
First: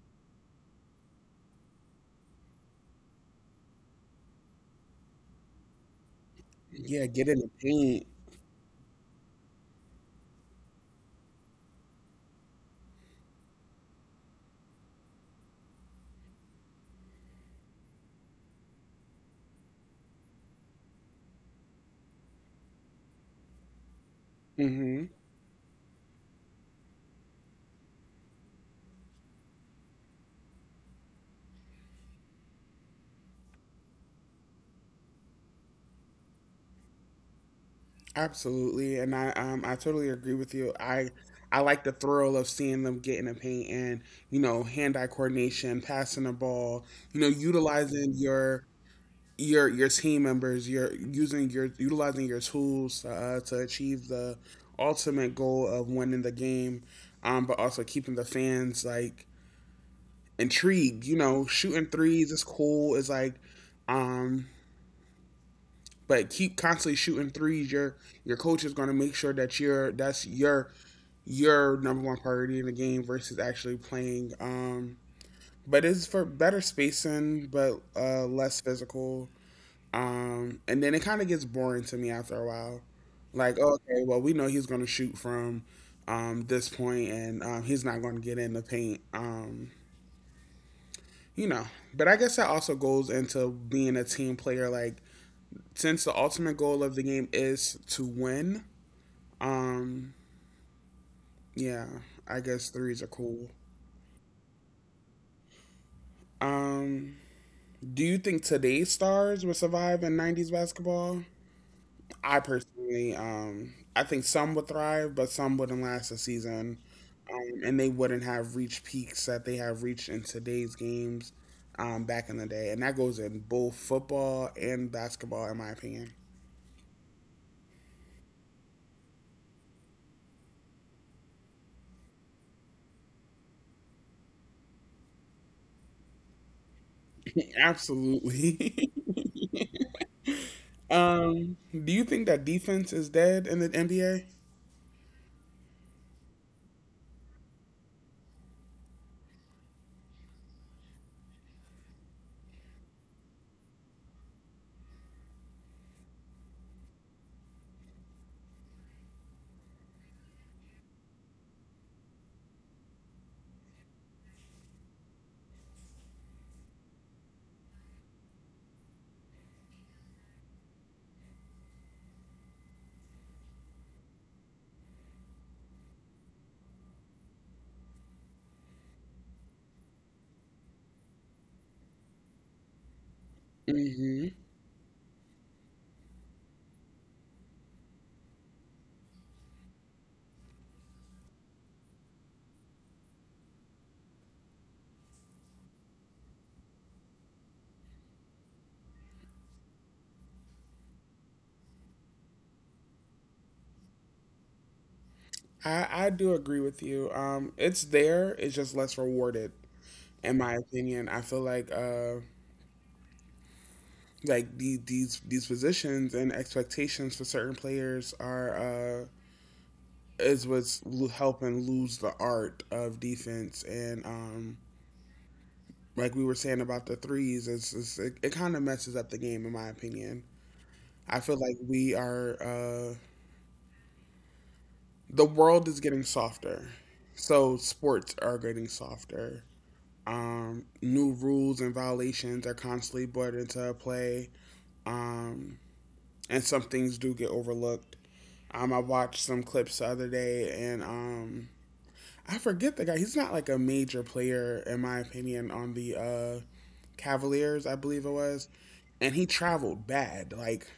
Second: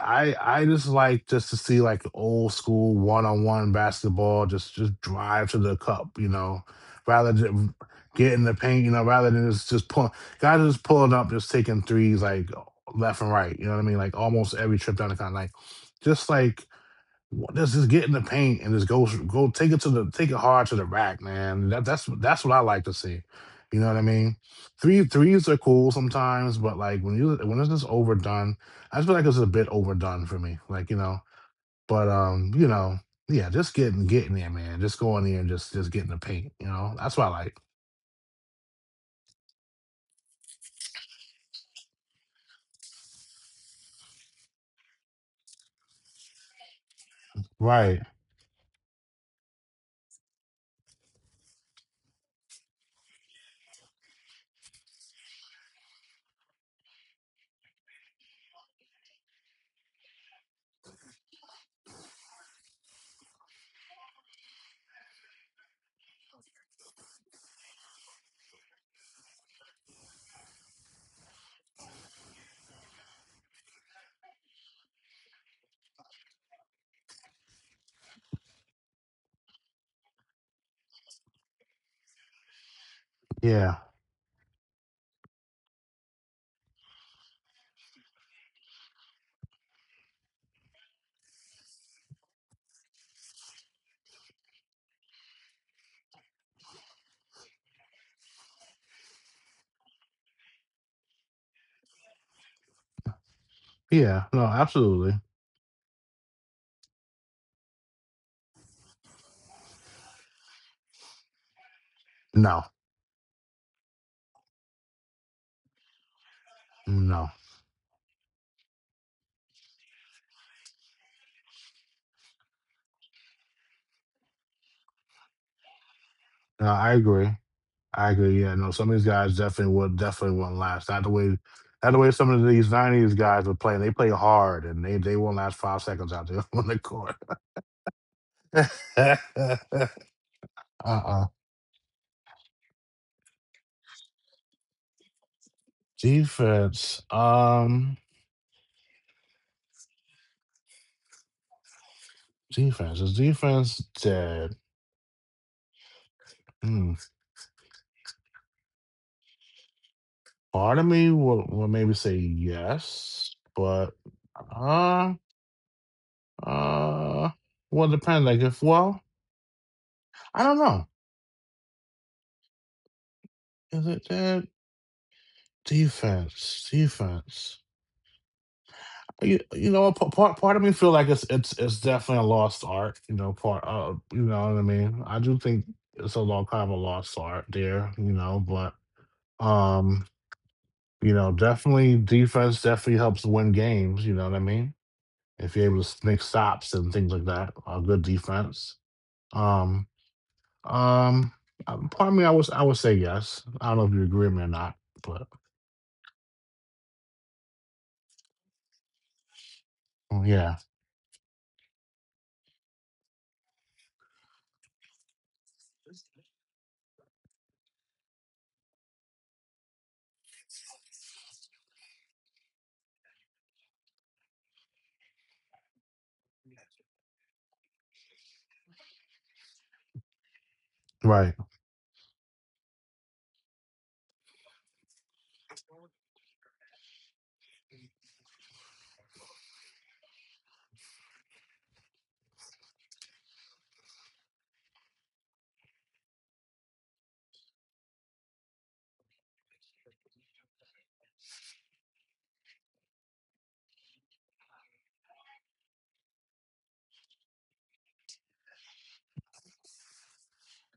Speaker 2: I I just like just to see like the old school one on one basketball. Just just drive to the cup, you know,
Speaker 1: Yeah, get in
Speaker 2: rather
Speaker 1: the
Speaker 2: than
Speaker 1: paint.
Speaker 2: get in the paint, you know, rather than just just pull guys just pulling up, just taking threes like left and right. You know what I mean? Like almost every trip down the kind, like just like let's just get in the paint and just go go take it to the take it hard to the rack, man. That that's that's what I like to see. You know what I mean?
Speaker 1: hmm
Speaker 2: Three threes are cool sometimes, but like when you when it's just overdone. I just feel like it's a bit overdone for me. Like you know, but um, you know, yeah, just getting getting there, man. Just go in there and just just get in the paint. You know, that's what I like.
Speaker 1: Absolutely, and I um I totally agree with you. I I like the thrill of seeing them get in the paint and you know hand-eye coordination, passing the ball, you know,
Speaker 2: Right?
Speaker 1: utilizing your your your team members, your using your utilizing your tools uh, to achieve the ultimate goal of winning the game, um, but also keeping the fans like intrigued. You know, shooting threes is cool. It's like um, but keep constantly shooting threes. Your your coach is going to make sure that you're that's your your number one priority in the game versus actually playing. Um, but it's for better spacing, but uh, less physical. Um, and then it kind of gets boring to me after a while. Like, oh,
Speaker 2: Yeah.
Speaker 1: okay, well, we know he's going to shoot from um, this point, and um, he's not going to get in the paint. Um, you know, but I guess that also goes into being a team player. Like, since the ultimate goal of the game is to win, um, yeah, I guess threes are cool.
Speaker 2: Yeah, no, absolutely.
Speaker 1: Um, Do you think today's stars would survive in nineties basketball? I
Speaker 2: No.
Speaker 1: personally, um, I think some would thrive, but some wouldn't last a season,
Speaker 2: No.
Speaker 1: um, and they wouldn't have reached peaks that they have reached in today's games um, back in the day, and that goes in both football and basketball, in my opinion.
Speaker 2: No, I agree. I agree. Yeah, no, some of these guys definitely would definitely won't last. Not the way, not the way some of these nineties guys were playing. They play hard, and they they won't last five seconds out there on the court.
Speaker 1: Absolutely.
Speaker 2: uh uh
Speaker 1: Um, do you think that defense is dead in the N B A?
Speaker 2: Defense. Um, defense is defense dead? Hmm. Part of me will will maybe say yes, but uh uh, well, depends. Like if well, I don't know. Is it dead? Defense, defense. you, you know p- part part of me feel like it's it's it's definitely a lost art, you know, part uh
Speaker 1: hmm
Speaker 2: you know what I mean? I do think it's a long kind of a lost art there, you know. But um you know, definitely defense definitely helps win games, you know what I mean? If you're able to make stops and things like that, a good defense. um um uh, Part of me, i was I would say yes. I don't know if you agree with me or not, but
Speaker 1: I I do agree with you. Um, it's there. It's just less rewarded.
Speaker 2: mm,
Speaker 1: In my
Speaker 2: yeah.
Speaker 1: opinion. I feel like uh, like the, these these positions and expectations for certain players are uh, is what's lo- helping lose the art of defense, and um, like we were saying about the threes, it's, it's, it, it kind of messes up the game in my opinion. I feel
Speaker 2: Right.
Speaker 1: like we are uh, the world is getting softer, so sports are getting softer. Um, new rules and violations are constantly brought into play. Um, and some things do get overlooked. Um, I watched some clips the other day, and um, I forget the guy. He's not like a major player, in my opinion, on the uh, Cavaliers, I believe it was. And he traveled bad, like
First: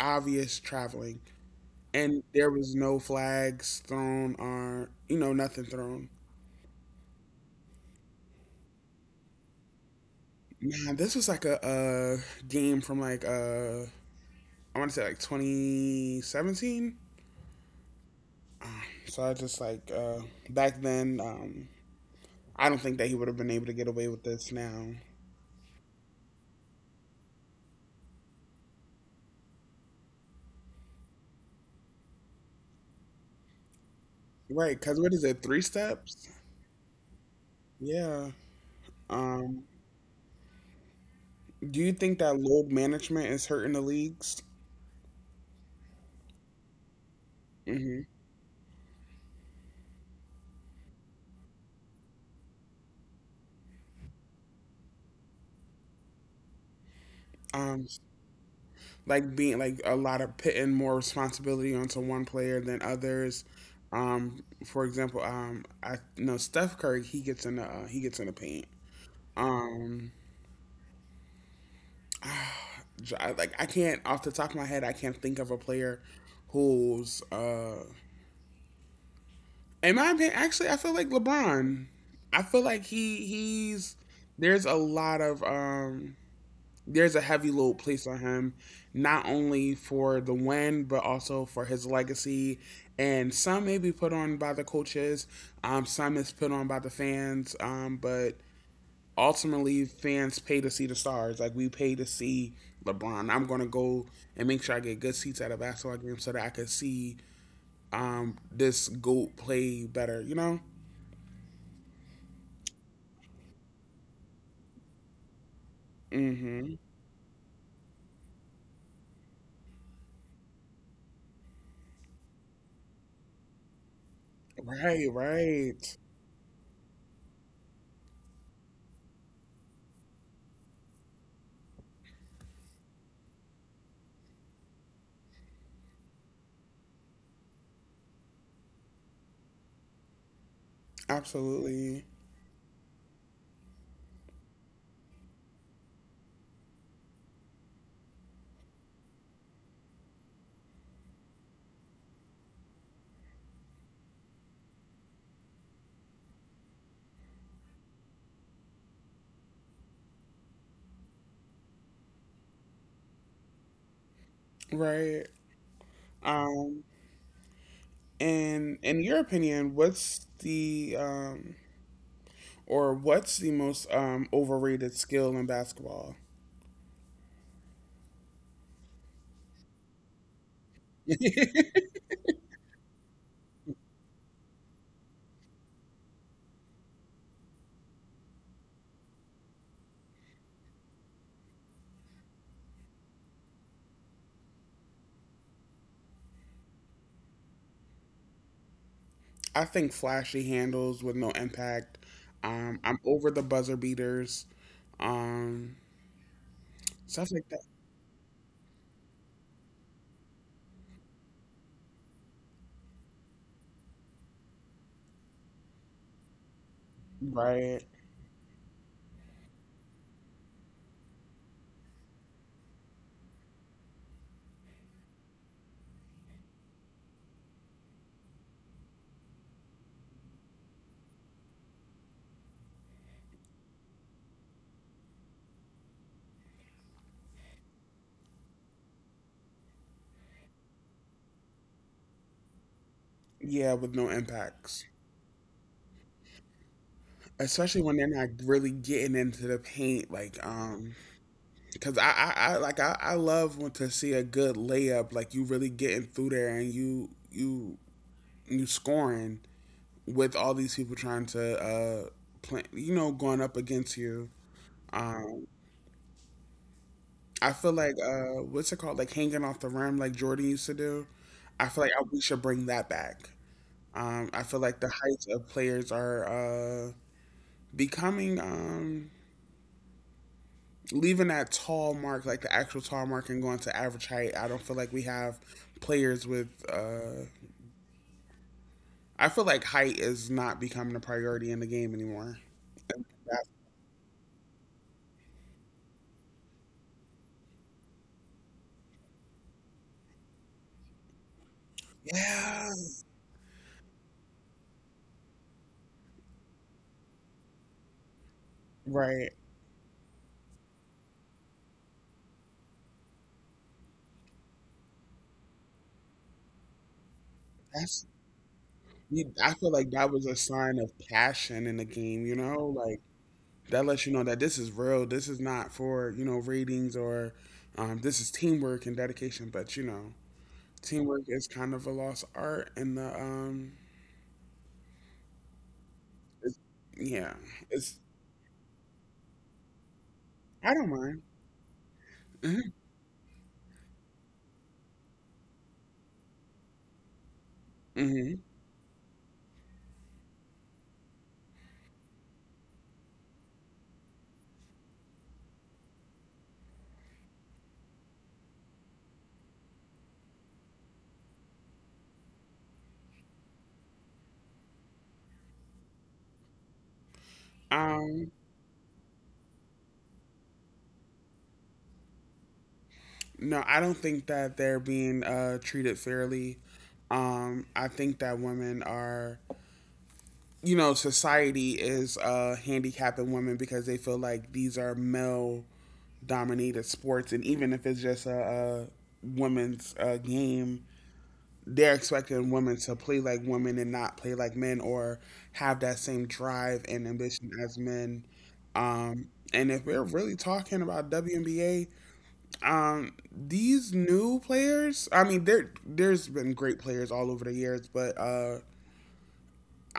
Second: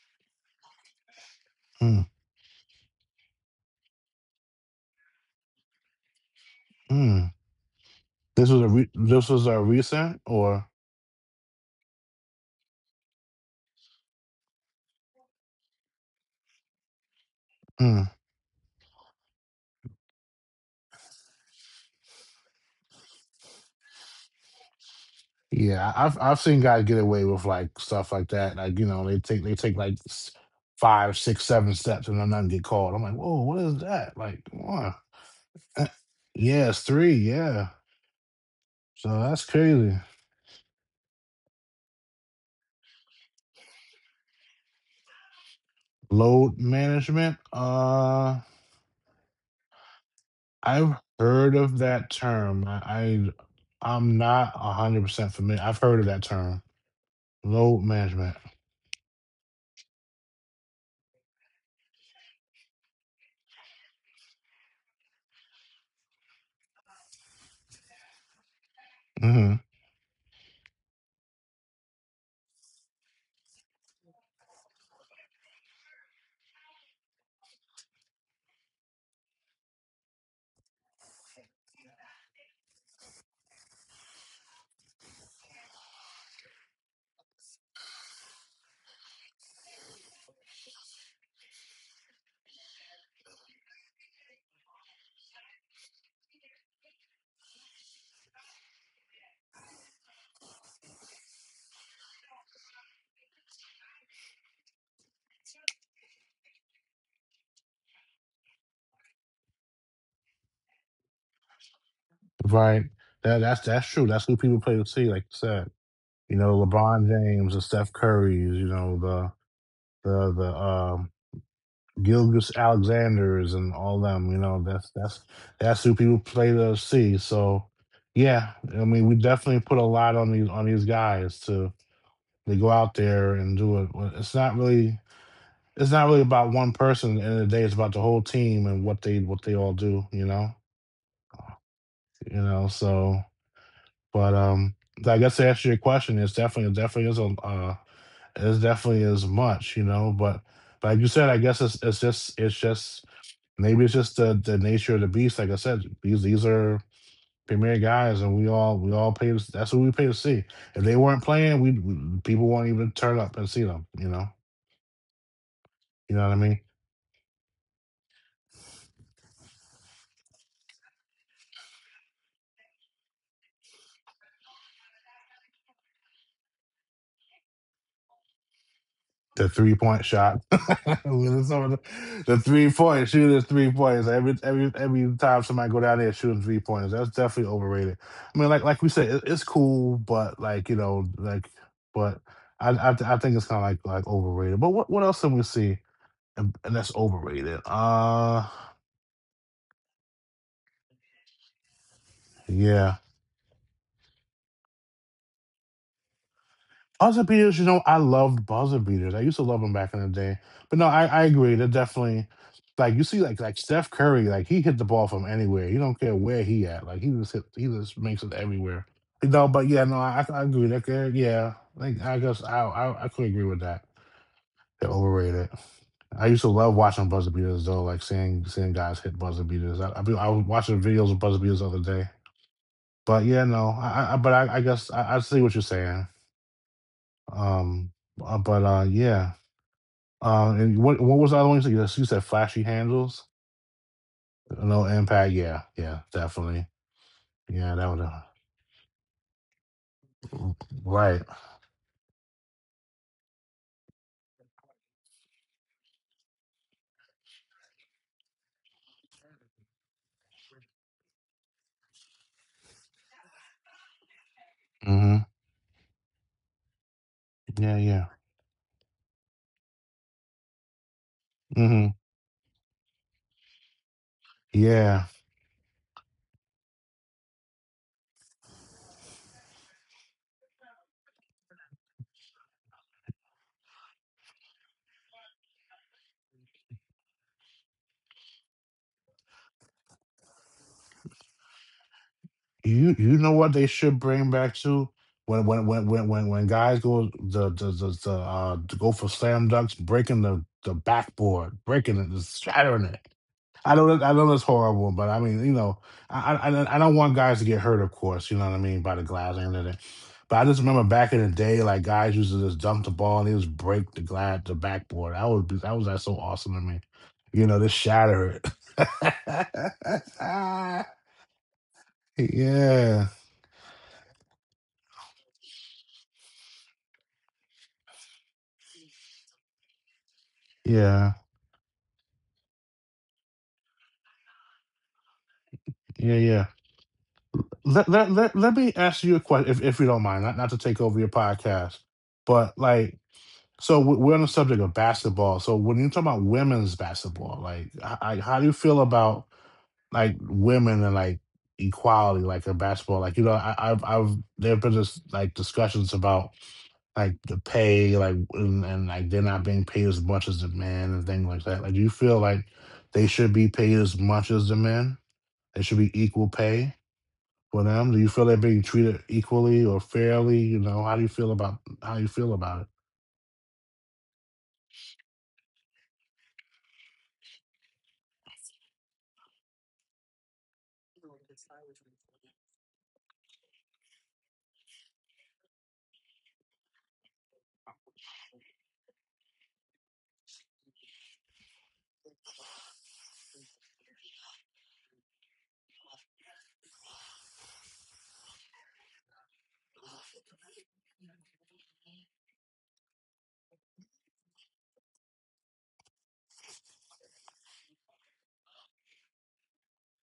Speaker 1: obvious traveling.
Speaker 2: mm,
Speaker 1: And there was no flags thrown or, you know, nothing thrown.
Speaker 2: mm. This was a re- this was a recent or?
Speaker 1: Man, this was like a, uh game from like, uh, I want to say like twenty seventeen.
Speaker 2: Mm.
Speaker 1: Um, So I just like, uh, Back then, um, I don't think that he would have been able to get away with this now.
Speaker 2: Yeah, I- I've I've seen guys get away with like stuff like that. Like you know, they take they take like s- five, six, seven steps and then nothing get called. I'm like, whoa, what is that? Like,
Speaker 1: Right,
Speaker 2: one,
Speaker 1: because what is it, three steps?
Speaker 2: yeah, it's three, yeah.
Speaker 1: Yeah.
Speaker 2: So that's
Speaker 1: Um,
Speaker 2: crazy.
Speaker 1: do you think that load management is hurting the leagues?
Speaker 2: Load management.
Speaker 1: hmm
Speaker 2: Uh, I've heard of that term. I, I, I'm not a hundred percent familiar. I've heard of that term. Load
Speaker 1: Um,
Speaker 2: management.
Speaker 1: like being like a lot of putting more responsibility onto one player than others. Um, for example, um, I know Steph Curry. He gets in the uh, he gets in the paint.
Speaker 2: Hmm.
Speaker 1: Um, I- Like I can't off the top of my head, I can't think of a player who's uh in my opinion. Actually, I feel like LeBron. I feel like he he's there's a lot of um there's a heavy load placed on him, not only for the win but also for his legacy. And some may be put on by the coaches, um, some is put on by the fans, um, but ultimately fans pay to see the stars. Like we pay to see LeBron. I'm gonna go and make sure I get good seats at a basketball game so that I can see um this goat play better. You know.
Speaker 2: Right. That that's that's true. That's who people play to see, like you said. You know,
Speaker 1: Mm-hmm.
Speaker 2: LeBron James, the Steph Currys, you know, the the the um Gilgis Alexanders and all them, you know, that's
Speaker 1: Right,
Speaker 2: that's that's who
Speaker 1: right.
Speaker 2: people play to see. So yeah, I mean we definitely put a lot on these on these guys to they go out there and do it. Well, it's not really it's not really about one person. At the end of the day, it's about the whole team and what they what they all do, you know?
Speaker 1: Absolutely.
Speaker 2: You know, so but um I guess to answer your question, it's definitely it definitely is a uh it definitely is much, you know. But like you said, I guess it's it's just it's just maybe it's just the, the nature of the beast. Like I said, these these are premier guys, and we all we all pay. To, that's what we pay to see. If they weren't playing, we, we people won't even turn up and see them. You know,
Speaker 1: Right.
Speaker 2: you know what I mean?
Speaker 1: Um and in your opinion, what's the um or what's the most um overrated skill in basketball?
Speaker 2: The three point shot. the, the three point shooters, three pointers. Every every every time somebody go down there shooting three pointers, that's definitely overrated. I mean, like like we said, it, it's cool, but like you know, like but I I, th- I think it's kind of like like overrated. But what what else can we see and, and that's overrated? Uh,
Speaker 1: I think flashy handles with no impact. Um
Speaker 2: yeah.
Speaker 1: I'm over the buzzer beaters. Um
Speaker 2: Buzzer
Speaker 1: Stuff like
Speaker 2: beaters,
Speaker 1: that.
Speaker 2: you know, I loved buzzer beaters. I used to love them back in the day. But no, I, I agree. They're definitely like you see, like like Steph Curry, like he hit the ball from anywhere. You don't care where he at. Like he just hit, he
Speaker 1: Right.
Speaker 2: just makes it everywhere. No, but yeah, no, I, I agree. That guy- yeah, like I guess I, I I could agree with that. They're overrated. I used to love watching buzzer beaters though, like seeing seeing guys hit buzzer beaters. I I, be, I was watching videos of buzzer beaters the other day. But yeah, no, I, I I- but I, I guess I, I see what you're saying. Um, uh, but uh, yeah. Uh, and what what was the other one you said? You said you said flashy handles,
Speaker 1: Yeah, with no impacts.
Speaker 2: no impact. Yeah, yeah, definitely. Yeah,
Speaker 1: Especially
Speaker 2: that
Speaker 1: when
Speaker 2: would
Speaker 1: they're
Speaker 2: uh,
Speaker 1: not really getting into the paint like um
Speaker 2: right.
Speaker 1: cause I, I, I like I, I love when to see a good layup, like you really getting through there and you you you scoring with all these people trying to uh play, you know, going up against you.
Speaker 2: Hmm.
Speaker 1: Um, I
Speaker 2: Yeah,
Speaker 1: feel
Speaker 2: yeah.
Speaker 1: like uh, what's it called, like hanging off the rim, like Jordan used to do. I
Speaker 2: Hmm.
Speaker 1: feel like I, we should bring that back. Um, I feel like the
Speaker 2: Yeah.
Speaker 1: heights of players are uh becoming um leaving that tall mark, like the actual tall mark, and going to average height. I don't feel like we have players with. Uh, I feel like height is not becoming a priority in the game anymore.
Speaker 2: You you know
Speaker 1: That-
Speaker 2: what they should bring back to when when when when when, when guys go the the the, the uh to go for slam dunks, breaking the the backboard, breaking it, just
Speaker 1: yeah,
Speaker 2: shattering it. I know that I know that's horrible, but I mean, you know, I I, I I don't want guys to get hurt, of course. You know what I mean, by the glass
Speaker 1: right.
Speaker 2: and everything. But I just remember back in the day, like guys used to just dump the ball and they just break the glass, the backboard. That would be that was like so awesome to me. You know, just
Speaker 1: That's.
Speaker 2: shatter it.
Speaker 1: You- I feel like that was a sign of passion in the game. You know,
Speaker 2: Yeah,
Speaker 1: like that lets you know that this is real. This is not for you know ratings or um, this is teamwork and dedication. But you know,
Speaker 2: yeah, yeah,
Speaker 1: teamwork is kind of a lost art, and the um,
Speaker 2: yeah.
Speaker 1: it's, yeah,
Speaker 2: Let,
Speaker 1: it's
Speaker 2: let let let me ask you a question, if if you don't mind, not not to take
Speaker 1: I
Speaker 2: over
Speaker 1: don't
Speaker 2: your
Speaker 1: mind.
Speaker 2: podcast, but
Speaker 1: hmm
Speaker 2: like so we- we're on the subject of basketball. So when you talk about women's basketball, like h- I, how do
Speaker 1: hmm
Speaker 2: you feel about like women and like equality, like in basketball? Like you know, I, I've I've there have been this, like discussions about like the pay, like and, and like they're not being paid as much as the men and things like that. Like, do you feel like they should be paid as much as the men? They should be equal pay for them. Do you feel
Speaker 1: Um,
Speaker 2: they're being treated equally or fairly? You know, how do you feel about how you feel about it?
Speaker 1: no, I don't think that they're being uh, treated fairly. Um, I think that women are, you know, society is uh, handicapping women because they feel like these are male dominated sports. And even if it's just a, a women's uh, game, they're expecting women to play like women and not play like men or have that same drive and ambition as men. Um, and if we're really talking about W N B A. Um, these new players, I mean, there there's been great players all over the years, but uh,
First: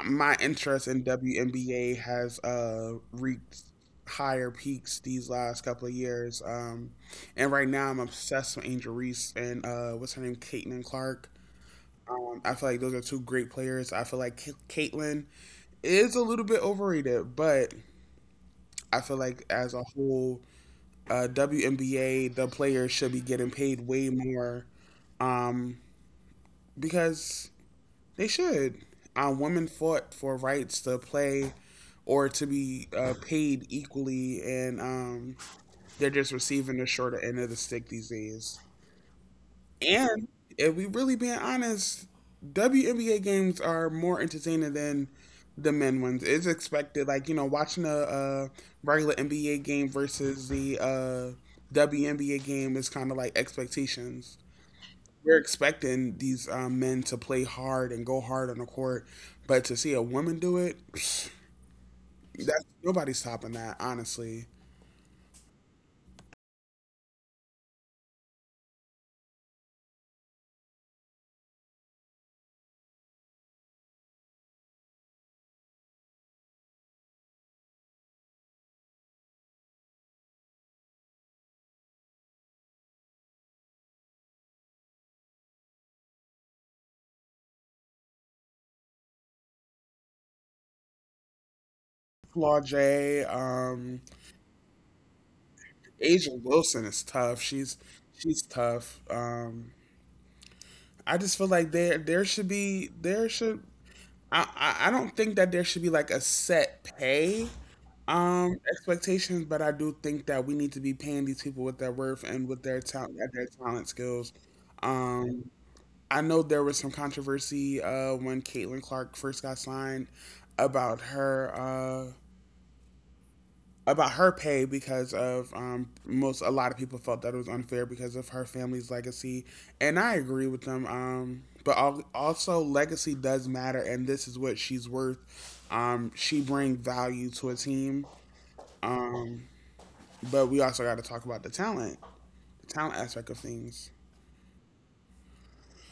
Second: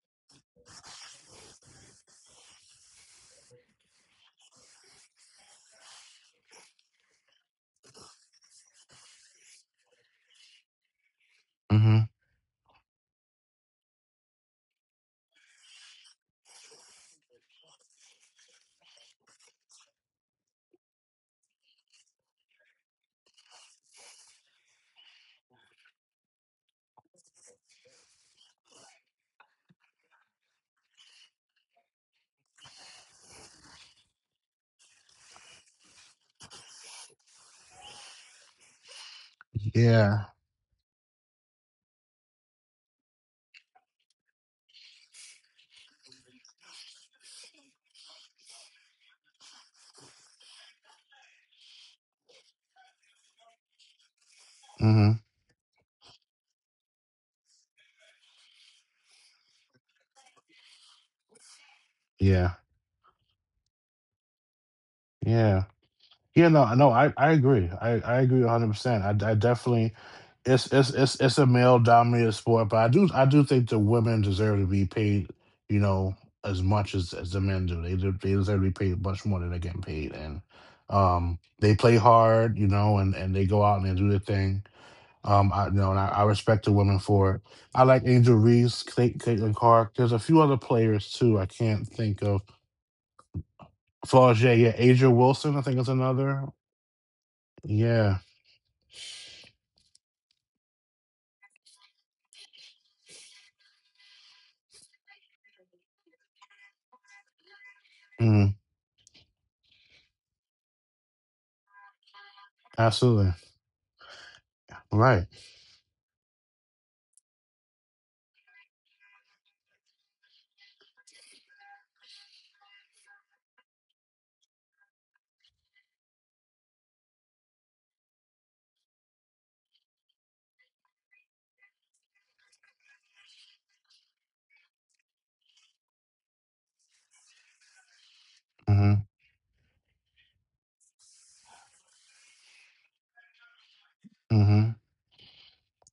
Speaker 1: my interest in W N B A has uh reached higher peaks these last couple of years. Um, and right now I'm obsessed with Angel Reese and uh, what's her name, Caitlin Clark.
Speaker 2: Hmm.
Speaker 1: Um, I feel like those are two great players. I feel like Ca- Caitlin is a little bit overrated, but I feel like as a whole, uh, W N B A, the players should be getting paid way more um, because they should. Uh, women fought for rights to play or to be uh, paid equally, and um, they're just receiving the shorter end of the stick these days.
Speaker 2: Yeah.
Speaker 1: And if we really being honest, W N B A games are more entertaining than the men ones. It's expected, like you know, watching a, uh regular N B A game versus the uh, W N B A game is kind of like expectations.
Speaker 2: Mm-hmm.
Speaker 1: We're expecting these um, men to play hard and go hard on the court, but to see a woman do it, psh,
Speaker 2: Yeah,
Speaker 1: that's nobody's topping that. Honestly,
Speaker 2: yeah, yeah. No, no, I I agree. I I agree one hundred percent. I I definitely. It's it's it's it's a male dominated sport, but I do I do think the women deserve to be paid, you know, as much as as the men do. They do, they deserve to be paid much more than they're getting paid. And um, they play hard, you know, and and they go out and they do their thing. Um, I, you know, and I, I respect the women for it. I like Angel Reese, Cla- Caitlin Clark. There's a few other players too. I can't think of
Speaker 1: Flaw J, um,
Speaker 2: Flaugier, yeah, Asia Wilson, I think is
Speaker 1: Asia
Speaker 2: another.
Speaker 1: Wilson is tough. She's
Speaker 2: Yeah,
Speaker 1: she's tough. Um, I just feel like there there should be there should I, I I don't think that there should be like a set pay
Speaker 2: mm,
Speaker 1: um expectations, but I do think that we need to be paying these people with their worth and with their talent
Speaker 2: absolutely,
Speaker 1: at their talent skills.
Speaker 2: right.
Speaker 1: Um I know there was some controversy uh, when Caitlin Clark first got signed about her uh, about her pay because of um, most a lot of people felt that it was unfair because of her family's legacy, and I agree with them. Um, but also, legacy does matter, and this is what she's worth. Um, she brings value to a team,
Speaker 2: Hmm.
Speaker 1: um, but we also got to talk about the talent, the talent aspect of things.
Speaker 2: Hmm.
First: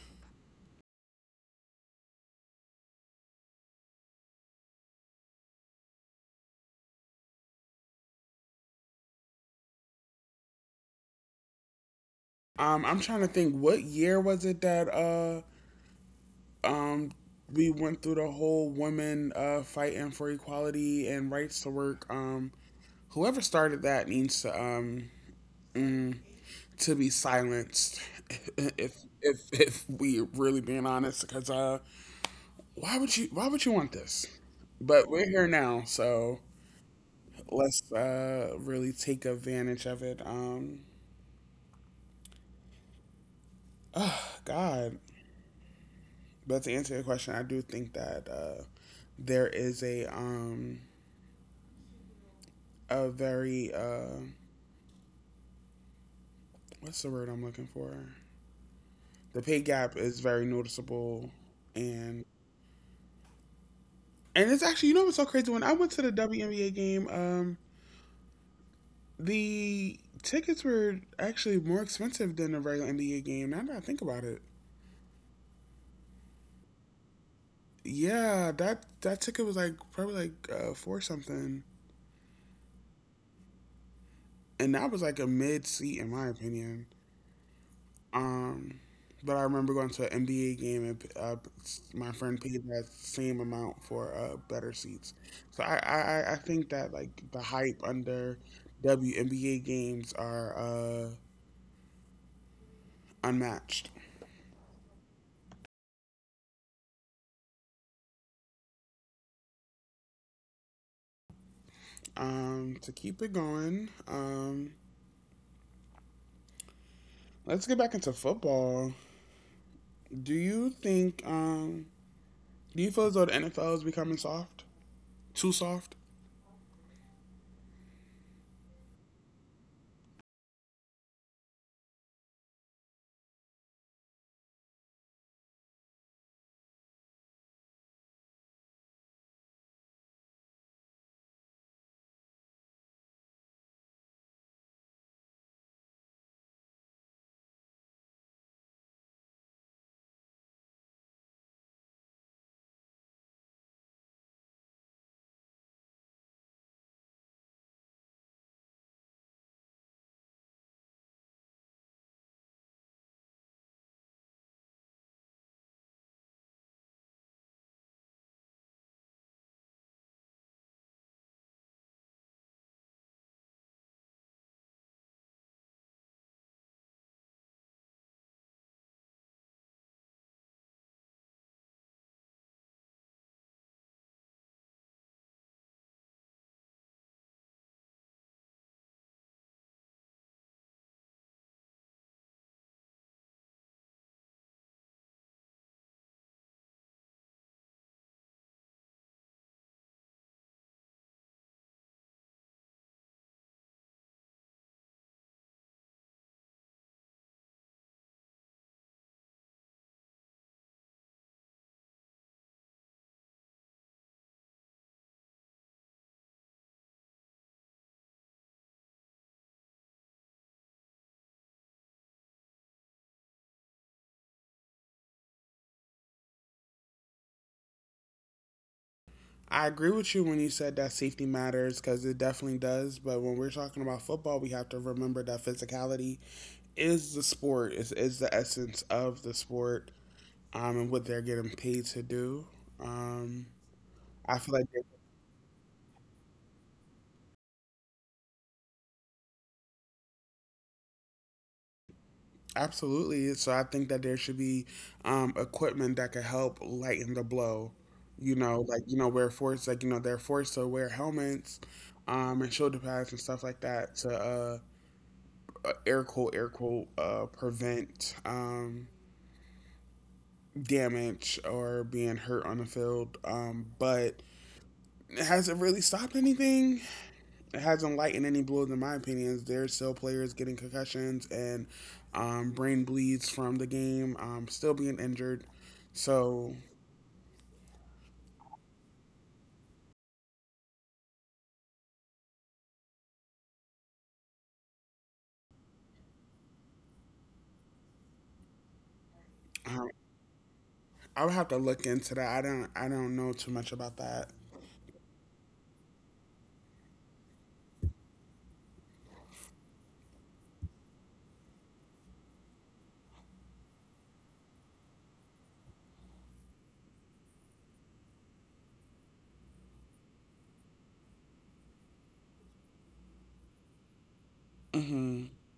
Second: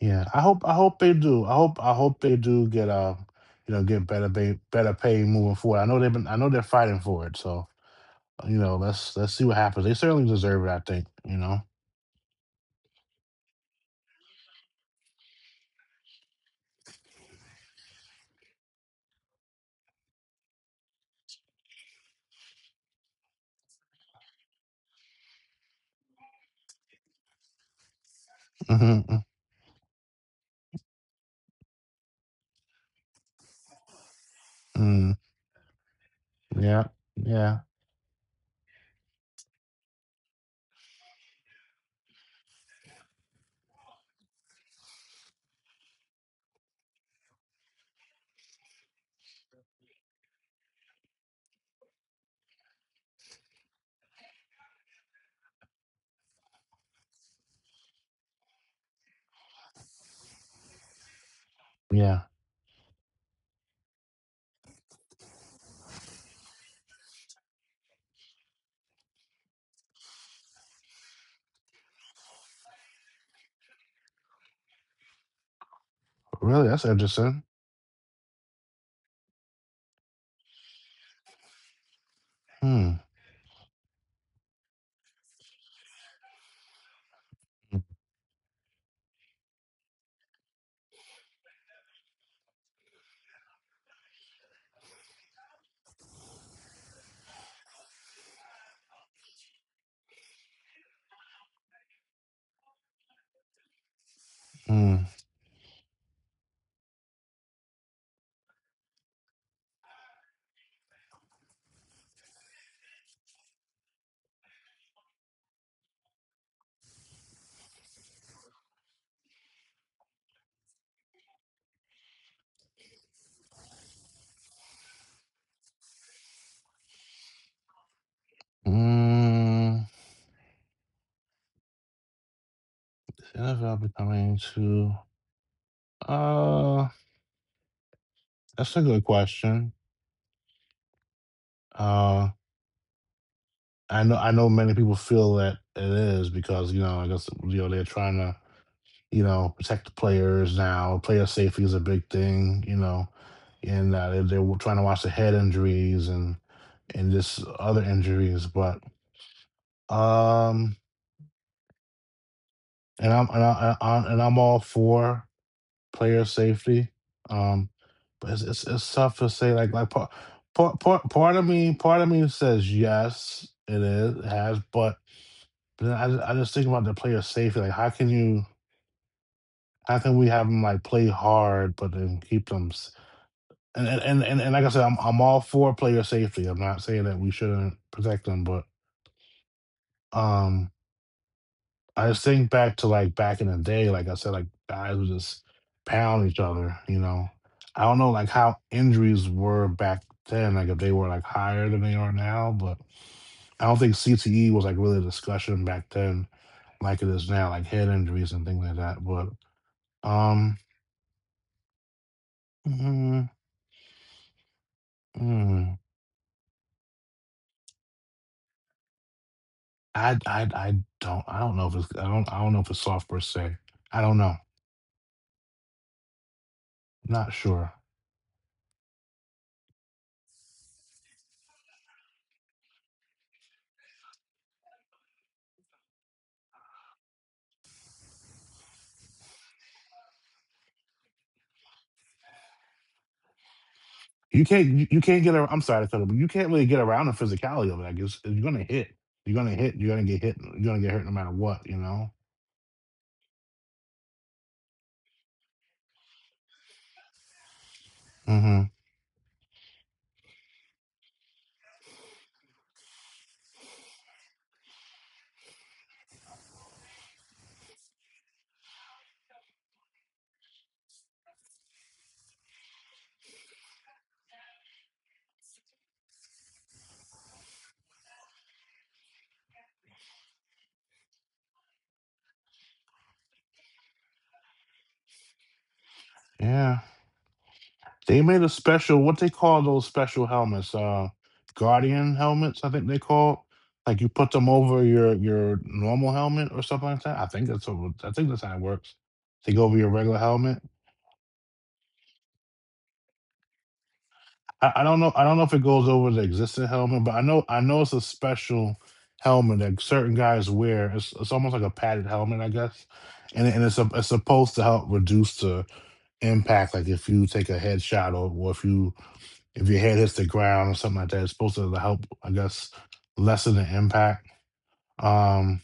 Speaker 2: Yeah, I hope I hope they do. I hope I hope they do get uh you know, get better pay, better pay moving forward. I know they've been I know they're fighting for it. So you know, let's let's see what happens. They certainly deserve it, I think, you know.
Speaker 1: Um, I'm trying to think what year was it that uh Um, we went through the whole women uh, fighting for equality and rights to work. Um, whoever started that needs to um, mm, to be silenced. If
Speaker 2: Hmm.
Speaker 1: if if we really being honest, because uh, why would you why would you want this? But
Speaker 2: Mm.
Speaker 1: we're here now, so
Speaker 2: Yeah, yeah,
Speaker 1: let's uh really take advantage of it. Um, oh God. But to answer your question, I do think that uh, there is a um a very uh what's the word I'm looking for? The pay gap is very noticeable,
Speaker 2: yeah.
Speaker 1: and and it's actually you know what's so crazy. When I went to the W N B A game, um, the tickets were actually more expensive than a regular N B A game. Now that I think about it,
Speaker 2: Really, that's interesting.
Speaker 1: yeah, that that ticket was like probably like uh, four something,
Speaker 2: Hmm.
Speaker 1: and that was like a mid seat in my opinion. Um, but I remember going to an N B A game, and uh, my friend paid that same amount for uh, better seats. So I, I, I I think that like the hype under W N B A games are uh, unmatched.
Speaker 2: Hmm.
Speaker 1: Um, to keep it going, um, let's get back into football. Do you think um, do you feel as though the N F L is becoming soft? Too soft?
Speaker 2: Mm, is N F L becoming too? Uh, that's a good question. Uh, I know, I know many people feel that it is because, you know, I guess, you know, they're trying to, you know, protect the players now. Player safety is a big thing, you know, and uh, they, they're trying to watch the head injuries and and this other injuries. But um, and I'm and I, I, I and I'm all for player safety. Um, but it's, it's it's tough to say. Like like part part part part of me, part of me says yes, it is, it has. but but then I just, I just think about the player safety. Like how can you how can we have them like play hard, but then keep them s- and and and, and and like I said, I'm I'm all for player safety. I'm not saying that we shouldn't protect them, but um. I just think back to like back in the day, like I said, like guys would just pound each other, you know. I don't know like how injuries were back then, like if they were like higher than they are now, but I don't think C T E was like really a discussion back then like it is now, like head injuries and things like that. But um mm, mm, I I I don't I don't know if it's I don't I don't know if it's soft per se. I don't know. Not sure.
Speaker 1: I agree with you when you said that safety matters, because it definitely does. But when we're talking about football, we have to remember that physicality is the sport, is, is the essence of the sport, um, and what they're getting paid to do. Um, I
Speaker 2: You
Speaker 1: feel
Speaker 2: can't
Speaker 1: like they-
Speaker 2: you, you can't get around, I'm sorry to cut it, but you can't really get around the physicality of it. I guess you're gonna hit. You're gonna hit, you're gonna get hit, you're gonna get hurt no matter what, you know?
Speaker 1: absolutely. So I think that there should be um, equipment that could help lighten the blow. You
Speaker 2: Hmm.
Speaker 1: know, like, you know, we're forced, like, you know, they're forced to wear helmets, um, and shoulder pads and stuff like that to, uh, uh, air quote air quote, uh, prevent um, damage or being hurt on the field. Um, but it hasn't really stopped anything. It hasn't lightened any blows in my opinion. There's still players getting concussions and, um, brain bleeds from the game, um, still being injured. So
Speaker 2: Yeah. They made a special, what they call those special helmets, uh, Guardian helmets, I think they call. Like you put them over your your normal helmet or something like that. I think that's what, I think that's how it works. They go over your
Speaker 1: um,
Speaker 2: regular helmet.
Speaker 1: I would have to look into that. I don't I don't know too much about that.
Speaker 2: I, I don't know. I don't know if it goes over the existing helmet, but I know I know it's a special helmet that certain guys wear. It's it's almost like a padded helmet, I guess, and and it's a, it's supposed to help reduce the impact. Like if you take a headshot or, or if you if your head hits the ground or something like that, it's supposed to help, I guess, lessen the impact.
Speaker 1: Hmm.
Speaker 2: Um,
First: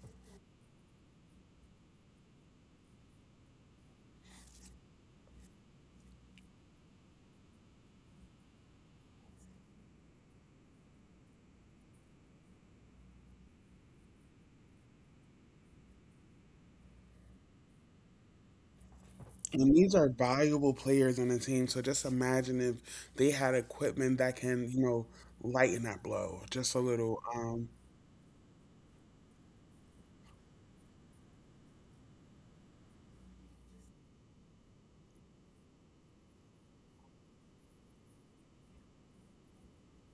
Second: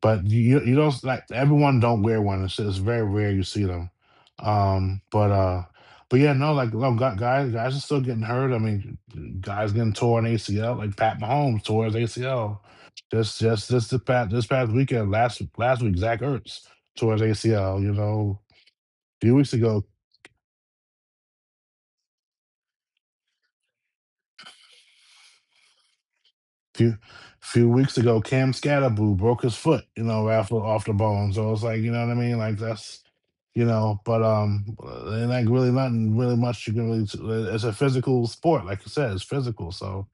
Speaker 2: but you you don't like everyone don't wear one. It's, it's very rare you see them. Um, but uh, but yeah. No, like no, gu- guys, guys are still getting hurt. I mean, guys getting torn A C L. Like Pat Mahomes tore his A C L just just just this past this past weekend. Last last week, Zach Ertz tore his A C L. You know, a few weeks
Speaker 1: And
Speaker 2: ago,
Speaker 1: these are valuable players on the team. So just imagine if they had equipment that can, you know, lighten that blow just a
Speaker 2: few
Speaker 1: little.
Speaker 2: few
Speaker 1: Um,
Speaker 2: weeks ago, Cam Scatterboo broke his foot, you know, after off the bone. So it's like, you know what I mean? Like that's, you know, but um, and like really nothing really much you can really. t- It's a physical sport, like you said, it's physical. So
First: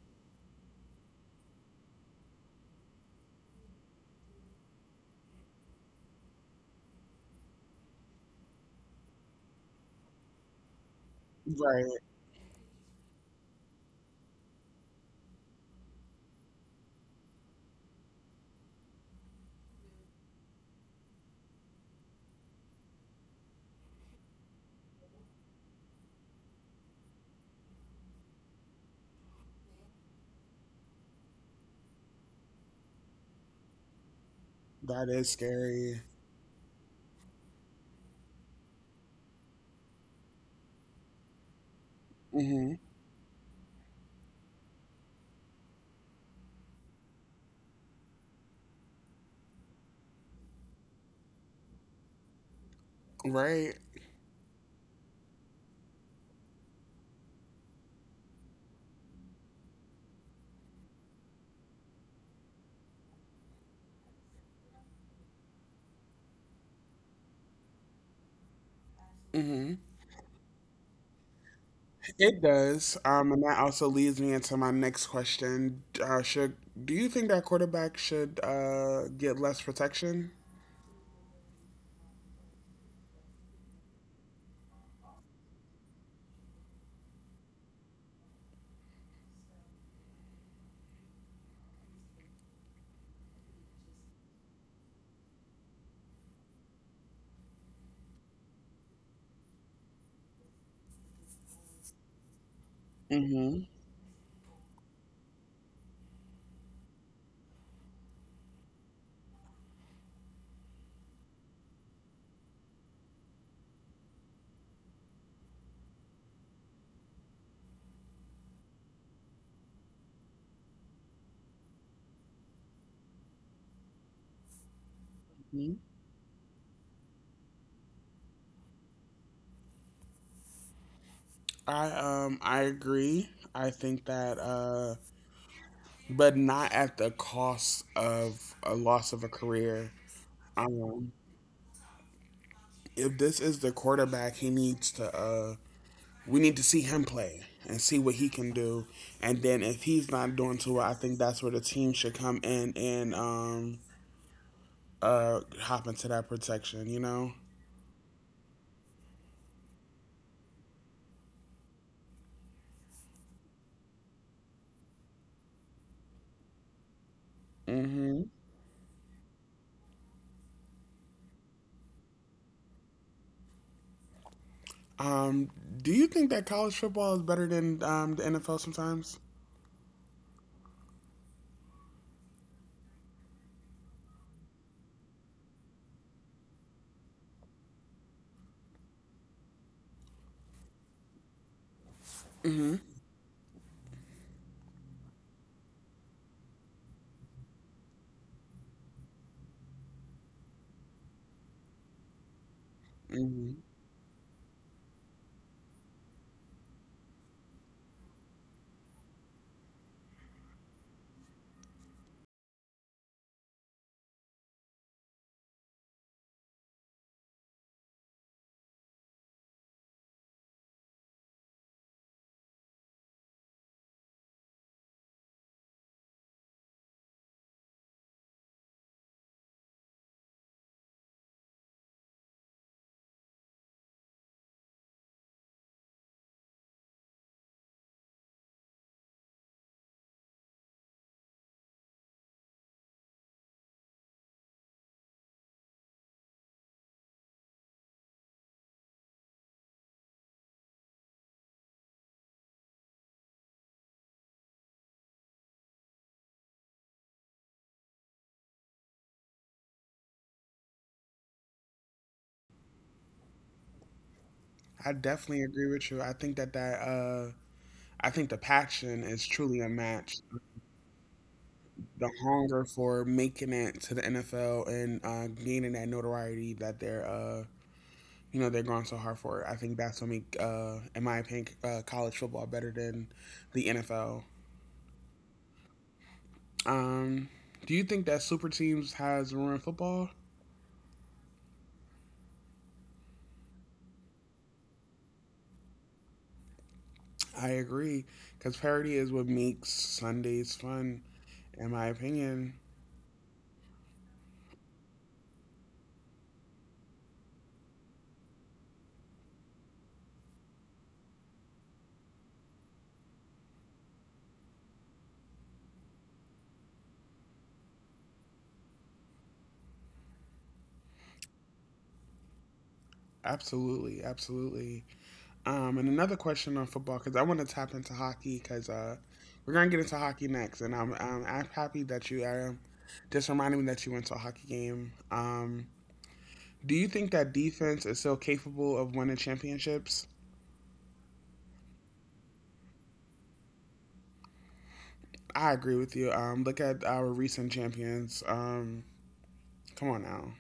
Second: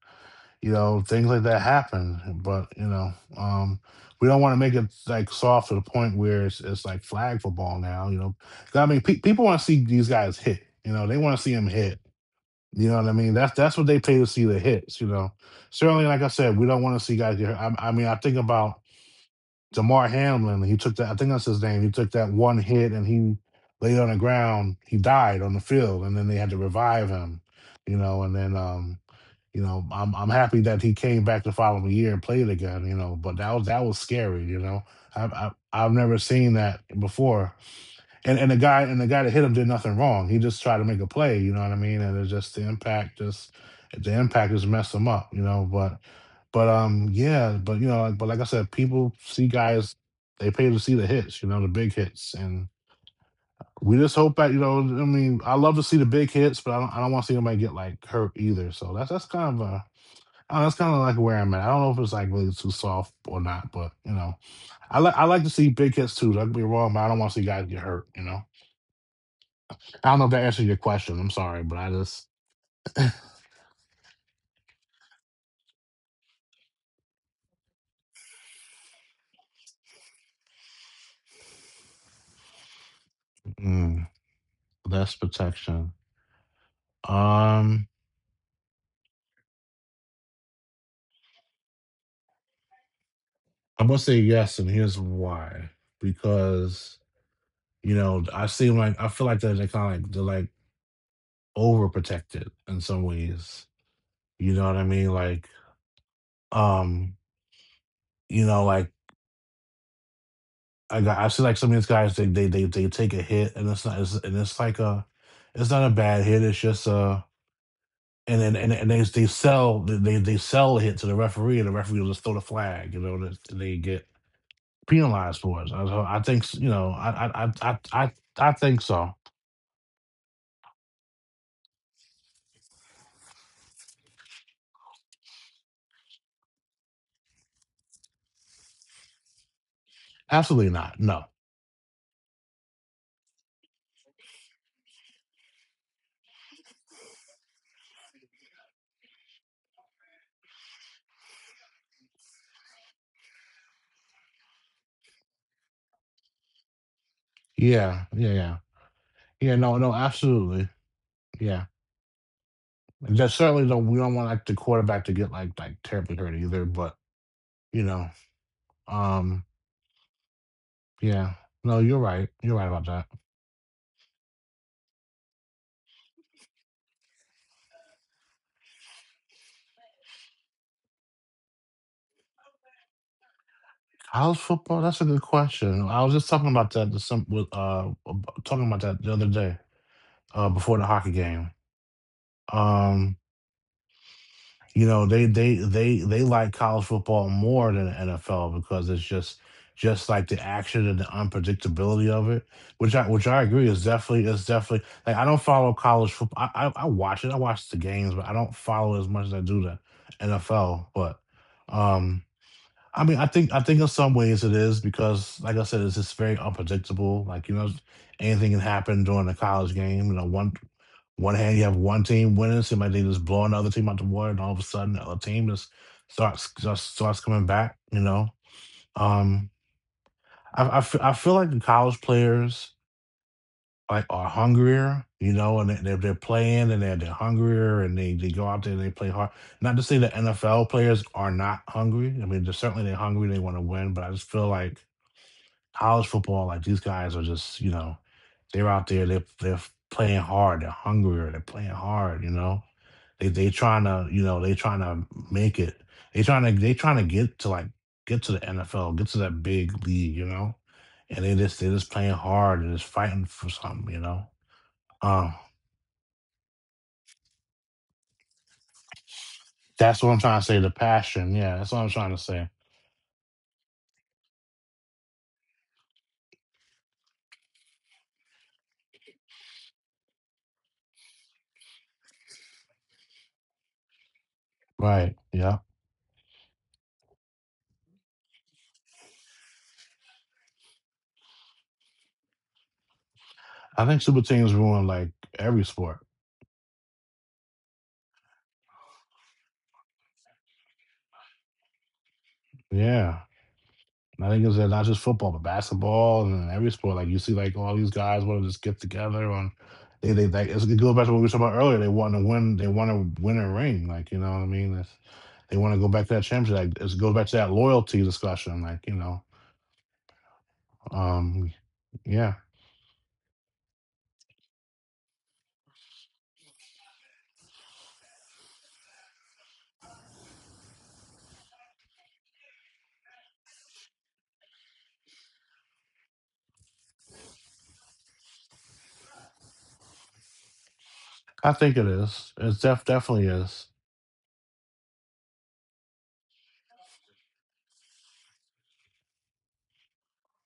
Speaker 2: you know things like that happen, but you know, um, we don't want to make it like soft to the point where it's it's like flag football now. You know, 'cause, I mean, pe- people want to see these guys hit. You know, they want to see them hit,
Speaker 1: right.
Speaker 2: you know what I mean? That's that's what they pay to see, the hits. You know, certainly, like I said, we don't want to see guys get hurt. I, I mean, I think about Damar Hamlin. He took that. I think that's his name. He took that one hit and he laid on the ground. He died on the field, and then they had to revive him. You know, and then um, you know, I'm I'm happy that he came back the following year and played again. You know, but that was that was scary. You know,
Speaker 1: That
Speaker 2: I,
Speaker 1: is
Speaker 2: I I've
Speaker 1: scary.
Speaker 2: never seen that before, and and the guy and the guy that hit him did nothing wrong. He just tried to make a play, you know what I mean? And it's just the
Speaker 1: Hmm.
Speaker 2: impact just the impact just messed him up, you know. But but um yeah, but you know, like, but like I said, people see guys, they pay to see the hits, you know, the big hits. And
Speaker 1: Right.
Speaker 2: we just hope that, you know, I mean, I love to see the big hits, but I don't I don't want to see anybody get like hurt either. So that's that's kind of a, I don't know, that's kind of like where I'm at. I don't know if it's like really too soft or not, but you know, I like I like to see big hits too. Don't get me wrong, but I don't want to see guys get hurt. You know.
Speaker 1: Hmm.
Speaker 2: I don't know if that answers your question. I'm sorry, but I just
Speaker 1: It does. Um, and that also leads me into my next question. Uh, should do you think that quarterback should uh, get less protection?
Speaker 2: mm, that's protection. Um, I'm gonna say yes, and here's why. Because you know, I seem like I feel like they're, they're kind of like they're like overprotected in some ways.
Speaker 1: Hmm.
Speaker 2: You know what I mean? Like, um, you know, like I got I see like some of these guys they they they they take a hit and it's not it's, and it's like a, it's not a bad hit. It's just a, and then and, and they they sell they they sell it to the referee, and the referee will just throw the flag. You know, and they get penalized for it. So I I think you know I I I I I I think so.
Speaker 1: I um I agree. I think that, uh but not at the cost of a loss of a career.
Speaker 2: Absolutely not.
Speaker 1: Um,
Speaker 2: No.
Speaker 1: if this is the quarterback, he needs to. Uh, we need to see him play and see what he can do. And then if he's not doing too well, I think that's where the team should come in and, um, uh, hop into that protection. You know.
Speaker 2: Yeah, yeah, yeah. Yeah, no, no, absolutely. Yeah. And that certainly don't. We don't want like the quarterback to get like like terribly hurt either. But you know,
Speaker 1: Hmm.
Speaker 2: um, yeah. No, you're right. You're right about that.
Speaker 1: Um, do you think that college football is better than, um, the N F L sometimes?
Speaker 2: College football. That's a good question. I was just talking about that. To some with uh Talking about that the other day. Uh, before the hockey game. Um, you know, they they they they like college football more than the N F L because it's just just like the action and the unpredictability of it, which I which I
Speaker 1: Hmm.
Speaker 2: agree is definitely is definitely like, I don't follow college football. I, I I watch it, I watch the games, but I don't follow as much as I do the N F L. But um I mean, I think I think in some ways it is because, like I said, it's just very unpredictable. Like you know, anything can happen during a college game. You know, one one hand, you have one team winning, seem like they just blowing the other team out the water, and all of a sudden, the other team just starts just starts coming back. You know, um, I I fe- I feel like the college players like are hungrier, you know, and they- they're they're playing and they're they're hungrier and they they go out there and they play hard. Not to say that N F L players are not hungry. I mean, they're certainly they're hungry, they want to win, but I just feel like college football, like these guys are just, you know, they're out there, they're they're playing hard, they're hungrier, they're playing hard, you know. They they trying to, you know, they trying to make it. They trying to, they trying to get to like get to the N F L, get to that big league, you know. And they just they just playing hard and just fighting for something, you know.
Speaker 1: I
Speaker 2: Um,
Speaker 1: definitely agree with you. I think that that uh, I think the passion is truly
Speaker 2: that's what I'm
Speaker 1: unmatched.
Speaker 2: trying to say. The passion, yeah, that's what I'm trying
Speaker 1: The
Speaker 2: to say.
Speaker 1: hunger for making it to the N F L and, uh, gaining that notoriety that they're uh, you know they're going so hard for it. I think that's what make, uh, in my opinion, uh, college football better than the N F L.
Speaker 2: Right, yeah.
Speaker 1: Um, do you think that super teams has ruined football?
Speaker 2: I think super teams ruin like every sport.
Speaker 1: I agree, because parity is what makes Sundays fun, in my opinion.
Speaker 2: Yeah. I think it's uh, not just football, but basketball and every sport. Like you see, like all these guys want to just get together on. They they like it's, it goes back to what we were talking about earlier. They want to win. They want to win a ring. Like you know what I mean. It's, they want to go back to that championship. Like it goes back to that loyalty discussion. Like you know, um, yeah,
Speaker 1: Absolutely, absolutely. Um, and another question on football, because I want to tap into hockey, because uh, we're gonna get into hockey next, and I'm, I'm I'm happy that you, uh, just reminded me that you went to a hockey game. Um, do you think that defense is still capable of winning championships?
Speaker 2: I think it is. It def- definitely is.
Speaker 1: I agree with you. Um, look at our recent champions. Um, come on now.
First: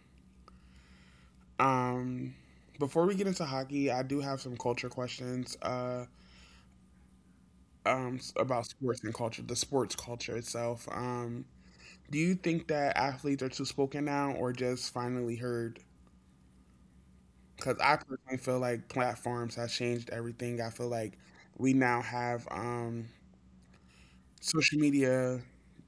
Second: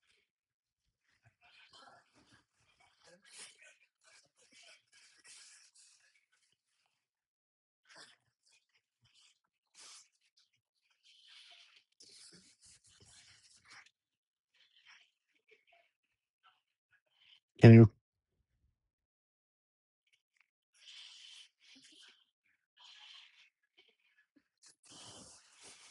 Speaker 1: Um, Before we get into hockey, I do have some culture questions, uh, um, s- about sports and culture, the sports culture itself. Um, Do you think that athletes are too spoken now or just finally heard?
Speaker 2: Can
Speaker 1: Because
Speaker 2: you?
Speaker 1: I personally feel like platforms have changed everything. I feel like we now have, um, social media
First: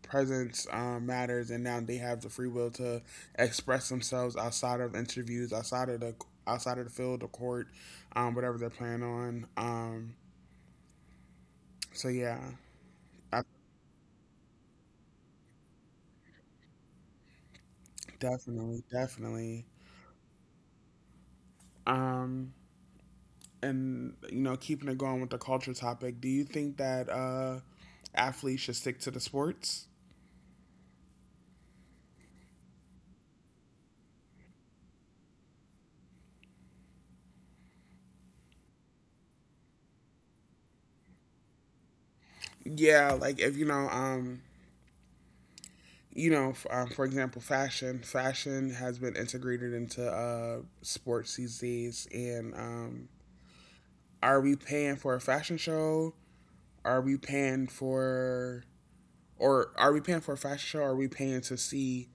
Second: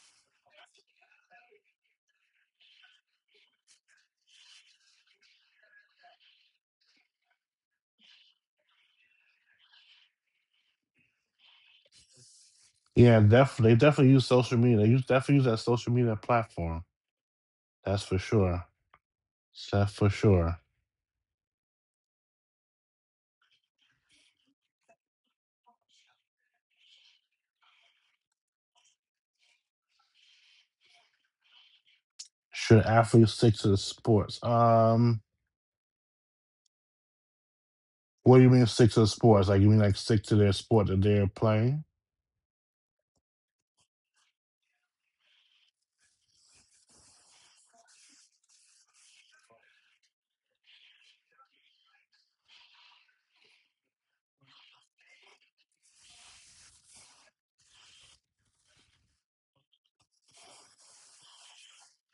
Speaker 1: presence, um, matters, and now they have the free will to express themselves outside of interviews, outside of the outside of the field, the court, um, whatever they're playing on. Um, so yeah,
Speaker 2: Yeah,
Speaker 1: I,
Speaker 2: def- they definitely use social media. They use definitely use that social media platform. That's for sure.
Speaker 1: definitely, definitely.
Speaker 2: That's for sure.
Speaker 1: Um, and you know, keeping it going with the culture topic, do you think that? Uh, athletes should stick to the sports.
Speaker 2: Should athletes stick to the sports? Um, What do you mean stick to the sports? Like you mean like stick to their sport that they're playing?
Speaker 1: Yeah, like if you know, um, you know, um, for example, fashion. Fashion has been integrated into, uh, sports these days, and, um, are we paying for a fashion show? Are we paying for, Or are we paying for a fashion show? Or are we paying to see,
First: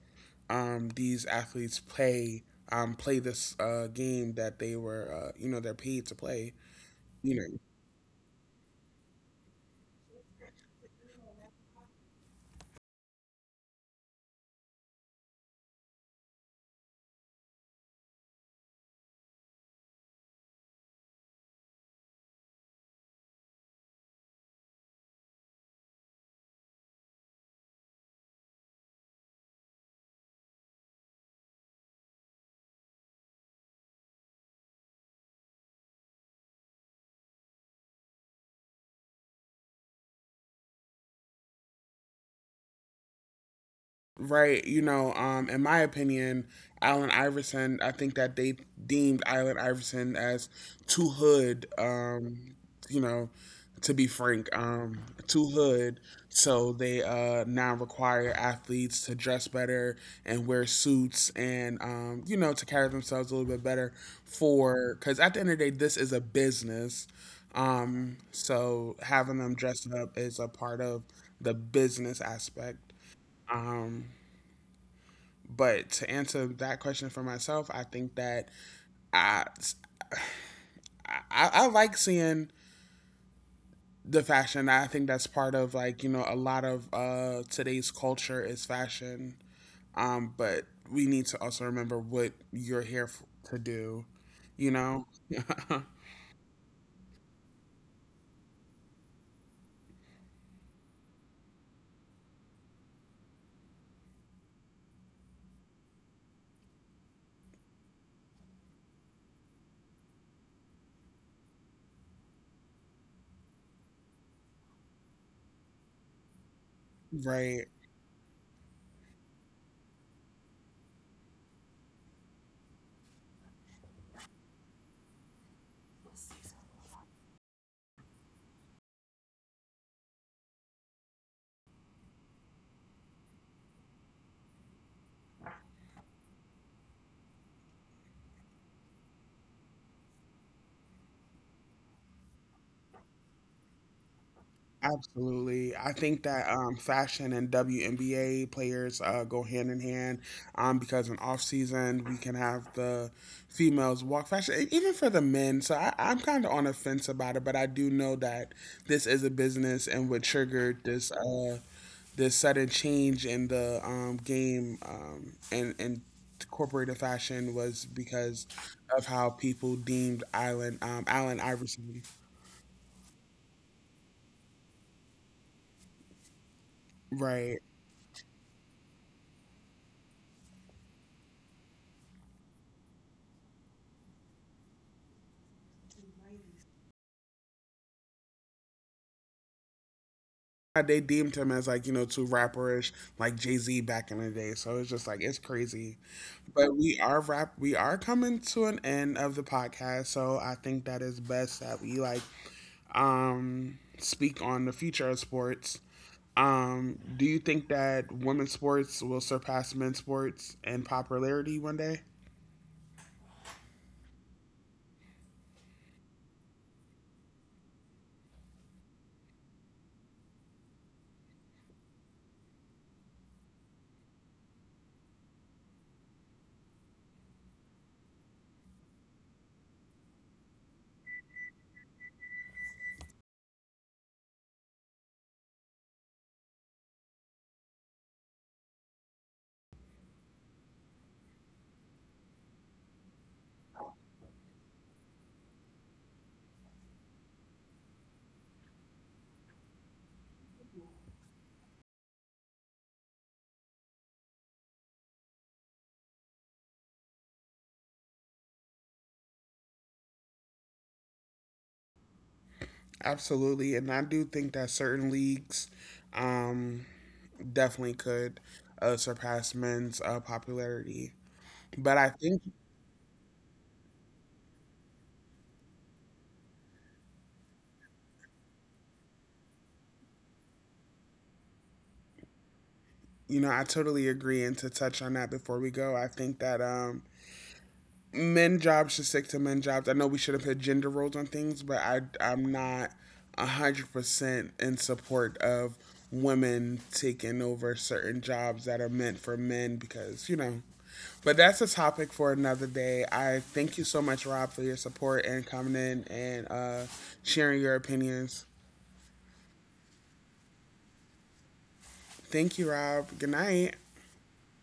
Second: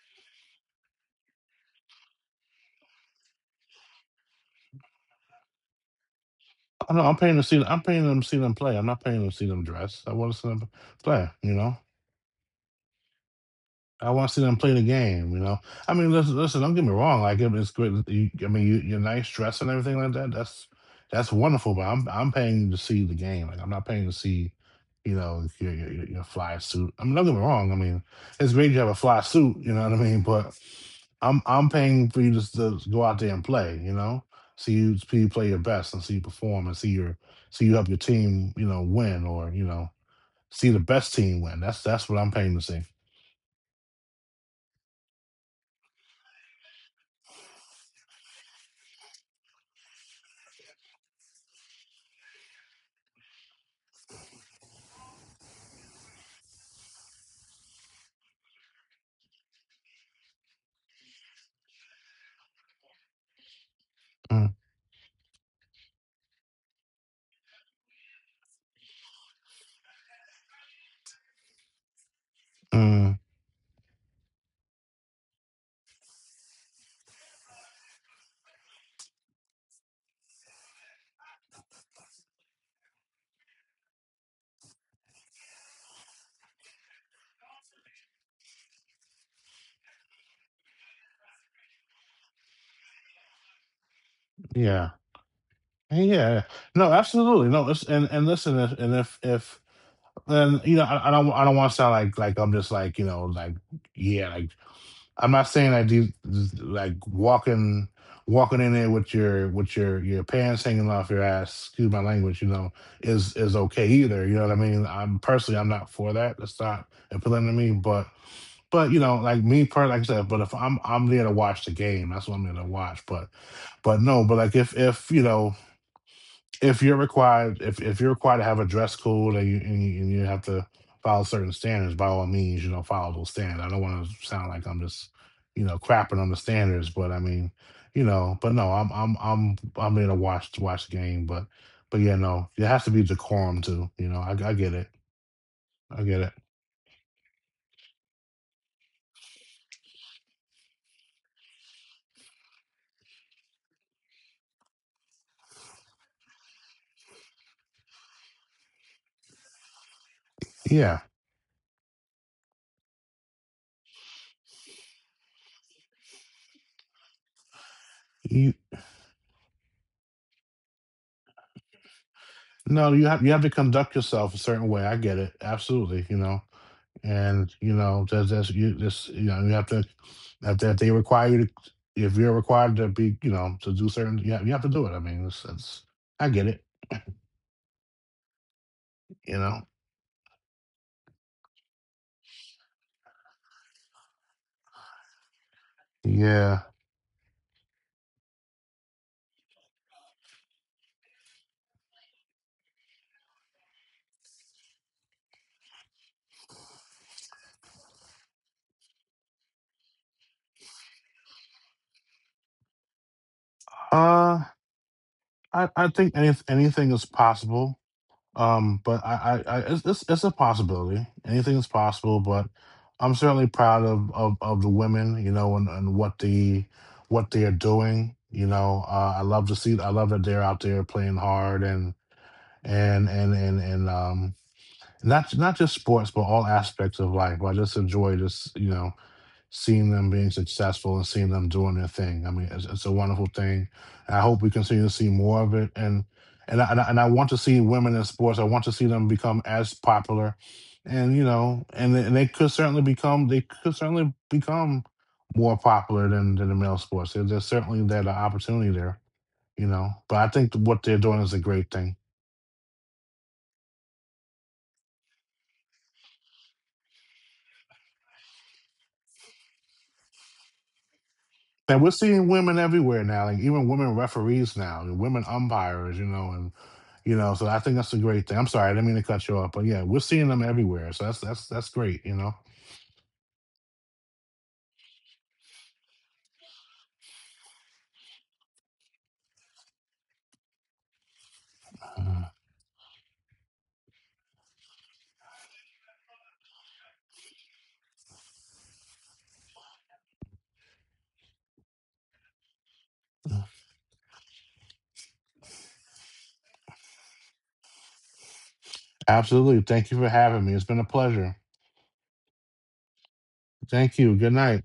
Speaker 1: um, these athletes play, um, play this, uh, game that they were, uh, you know, they're paid to play?
Speaker 2: I know I'm
Speaker 1: You
Speaker 2: paying
Speaker 1: know,
Speaker 2: to see. I'm paying them to see them play. I'm not paying them to see them dress. I want to see them play. You know. I want to see them play the game. You know, I mean, listen, listen, don't get me wrong. Like it- it's great. You, I mean, you, your nice dress and everything like that. That's that's wonderful. But I'm I'm paying to see the game. Like I'm not paying to see, you know, your your, your your fly suit. I mean, don't get me wrong. I mean, it's great you have a fly suit. You know what I mean. But I'm I'm paying for you just to go out there and play. You know, see you see you play your best and see you perform and see your see you help your team. You know, win or you know see the best team win. That's that's what I'm paying to see.
Speaker 1: right, you know, um, in my opinion, Allen Iverson, I think that they deemed Allen Iverson as too hood, um, you know, to be frank, um, too hood. So they, uh, now require athletes to dress better and wear suits, and, um, you know, to carry themselves a little bit better,
Speaker 2: Mm,
Speaker 1: for, because at the end of the day, this is a business. Um, so having them dressed up is a part of the business aspect.
Speaker 2: mm.
Speaker 1: Um, but to answer that question for myself, I think that I, I, I like seeing the fashion. I think that's part of, like you know a lot of, uh, today's culture is fashion. Um, but we need to also remember what you're here f to do. You
Speaker 2: Yeah.
Speaker 1: know,
Speaker 2: And yeah. No, absolutely. No, it's, and and listen, if, and if if and you know, I, I don't I don't want to sound like like I'm just like, you know, like yeah, like I'm not saying I do like walking walking in there with your with your your pants hanging off your ass, excuse my language, you know, is is okay either. You know what I mean? I'm personally I'm not for that. That's not appealing to
Speaker 1: right?
Speaker 2: me, but but you know, like me, per like I said, but if I'm I'm there to watch the game, that's what I'm there to watch. But but no, but like if if you know if you're required if, if you're required to have a dress code and you, and you and you have to follow certain standards, by all means, you know, follow those standards. I don't want to sound like I'm just you know crapping on the standards, but I mean you know. But no, i'm i'm i'm i'm there to watch to watch the game, but but yeah. No, there has to be decorum too, you know. i, I get it.
Speaker 1: Absolutely. I
Speaker 2: I get
Speaker 1: think
Speaker 2: it.
Speaker 1: that, um, fashion and W N B A players, uh, go hand in hand, um, because in off season we can have the females walk fashion, e- even for the men. So I, I'm kind of on the fence about it, but I do know that this is a business, and what triggered
Speaker 2: Yeah.
Speaker 1: this, uh, this sudden change in the, um, game, um, and and corporate fashion was because
Speaker 2: You,
Speaker 1: of how people deemed Island um, Allen Iverson.
Speaker 2: no, you have you have to conduct yourself a certain way. I get it, absolutely, you know. And
Speaker 1: Right.
Speaker 2: you know that's that's you just, you know, you have to, if, that they require you to if you're required to be, you know, to do certain, you have, you have to do it. I mean it's, it's, I get it, you know.
Speaker 1: They deemed him as, like you know too rapperish, like Jay Z back in the day. So it's just like it's crazy.
Speaker 2: Yeah.
Speaker 1: But we are rap. We are coming to an end of the podcast. So I think that is best that we like um speak on the future of sports. Um, do you think that women's sports will surpass men's sports in popularity one day?
Speaker 2: uh i i think any, anything is possible. Um but i i, I it's, it's it's a possibility, anything is possible, but I'm certainly proud of of, of the women, you know, and, and what the what they are doing, you know. uh, I love to see, I love that they're out there playing hard and and and and and um not not just sports, but all aspects of life. I just enjoy just, you know, seeing them being successful and seeing them doing their thing. I mean it's, it's a wonderful thing. I hope we continue to see more of it, and and I, and I and I want to see women in sports. I want to see them become as popular, and you know, and they, and they could certainly become, they could certainly become more popular than than the male sports. There, there's certainly that opportunity there, you know. But I think what they're doing is a great thing.
Speaker 1: Absolutely, and I do think that certain leagues, um, definitely could, uh, surpass men's, uh, popularity.
Speaker 2: And we're
Speaker 1: But I
Speaker 2: seeing
Speaker 1: think,
Speaker 2: women everywhere now, like even women referees now, and women umpires, you know. And you know, so I think that's a great thing. I'm sorry, I didn't mean to cut you off, but yeah, we're seeing them everywhere. So that's that's that's great, you know.
Speaker 1: you know, I totally agree. And to touch on that before we go, I think that, um, men jobs should stick to men jobs. I know we shouldn't put gender roles on things, but I,
Speaker 2: Uh,
Speaker 1: I'm not one hundred percent in support of women taking over certain jobs that are meant for men because, you know, but that's a topic for another day. I thank you so much, Rob, for your support and coming in, and uh, sharing your opinions.
Speaker 2: Absolutely. Thank you for having me. It's been a pleasure.
Speaker 1: Thank you, Rob. Good night.
Speaker 2: Thank you. Good night.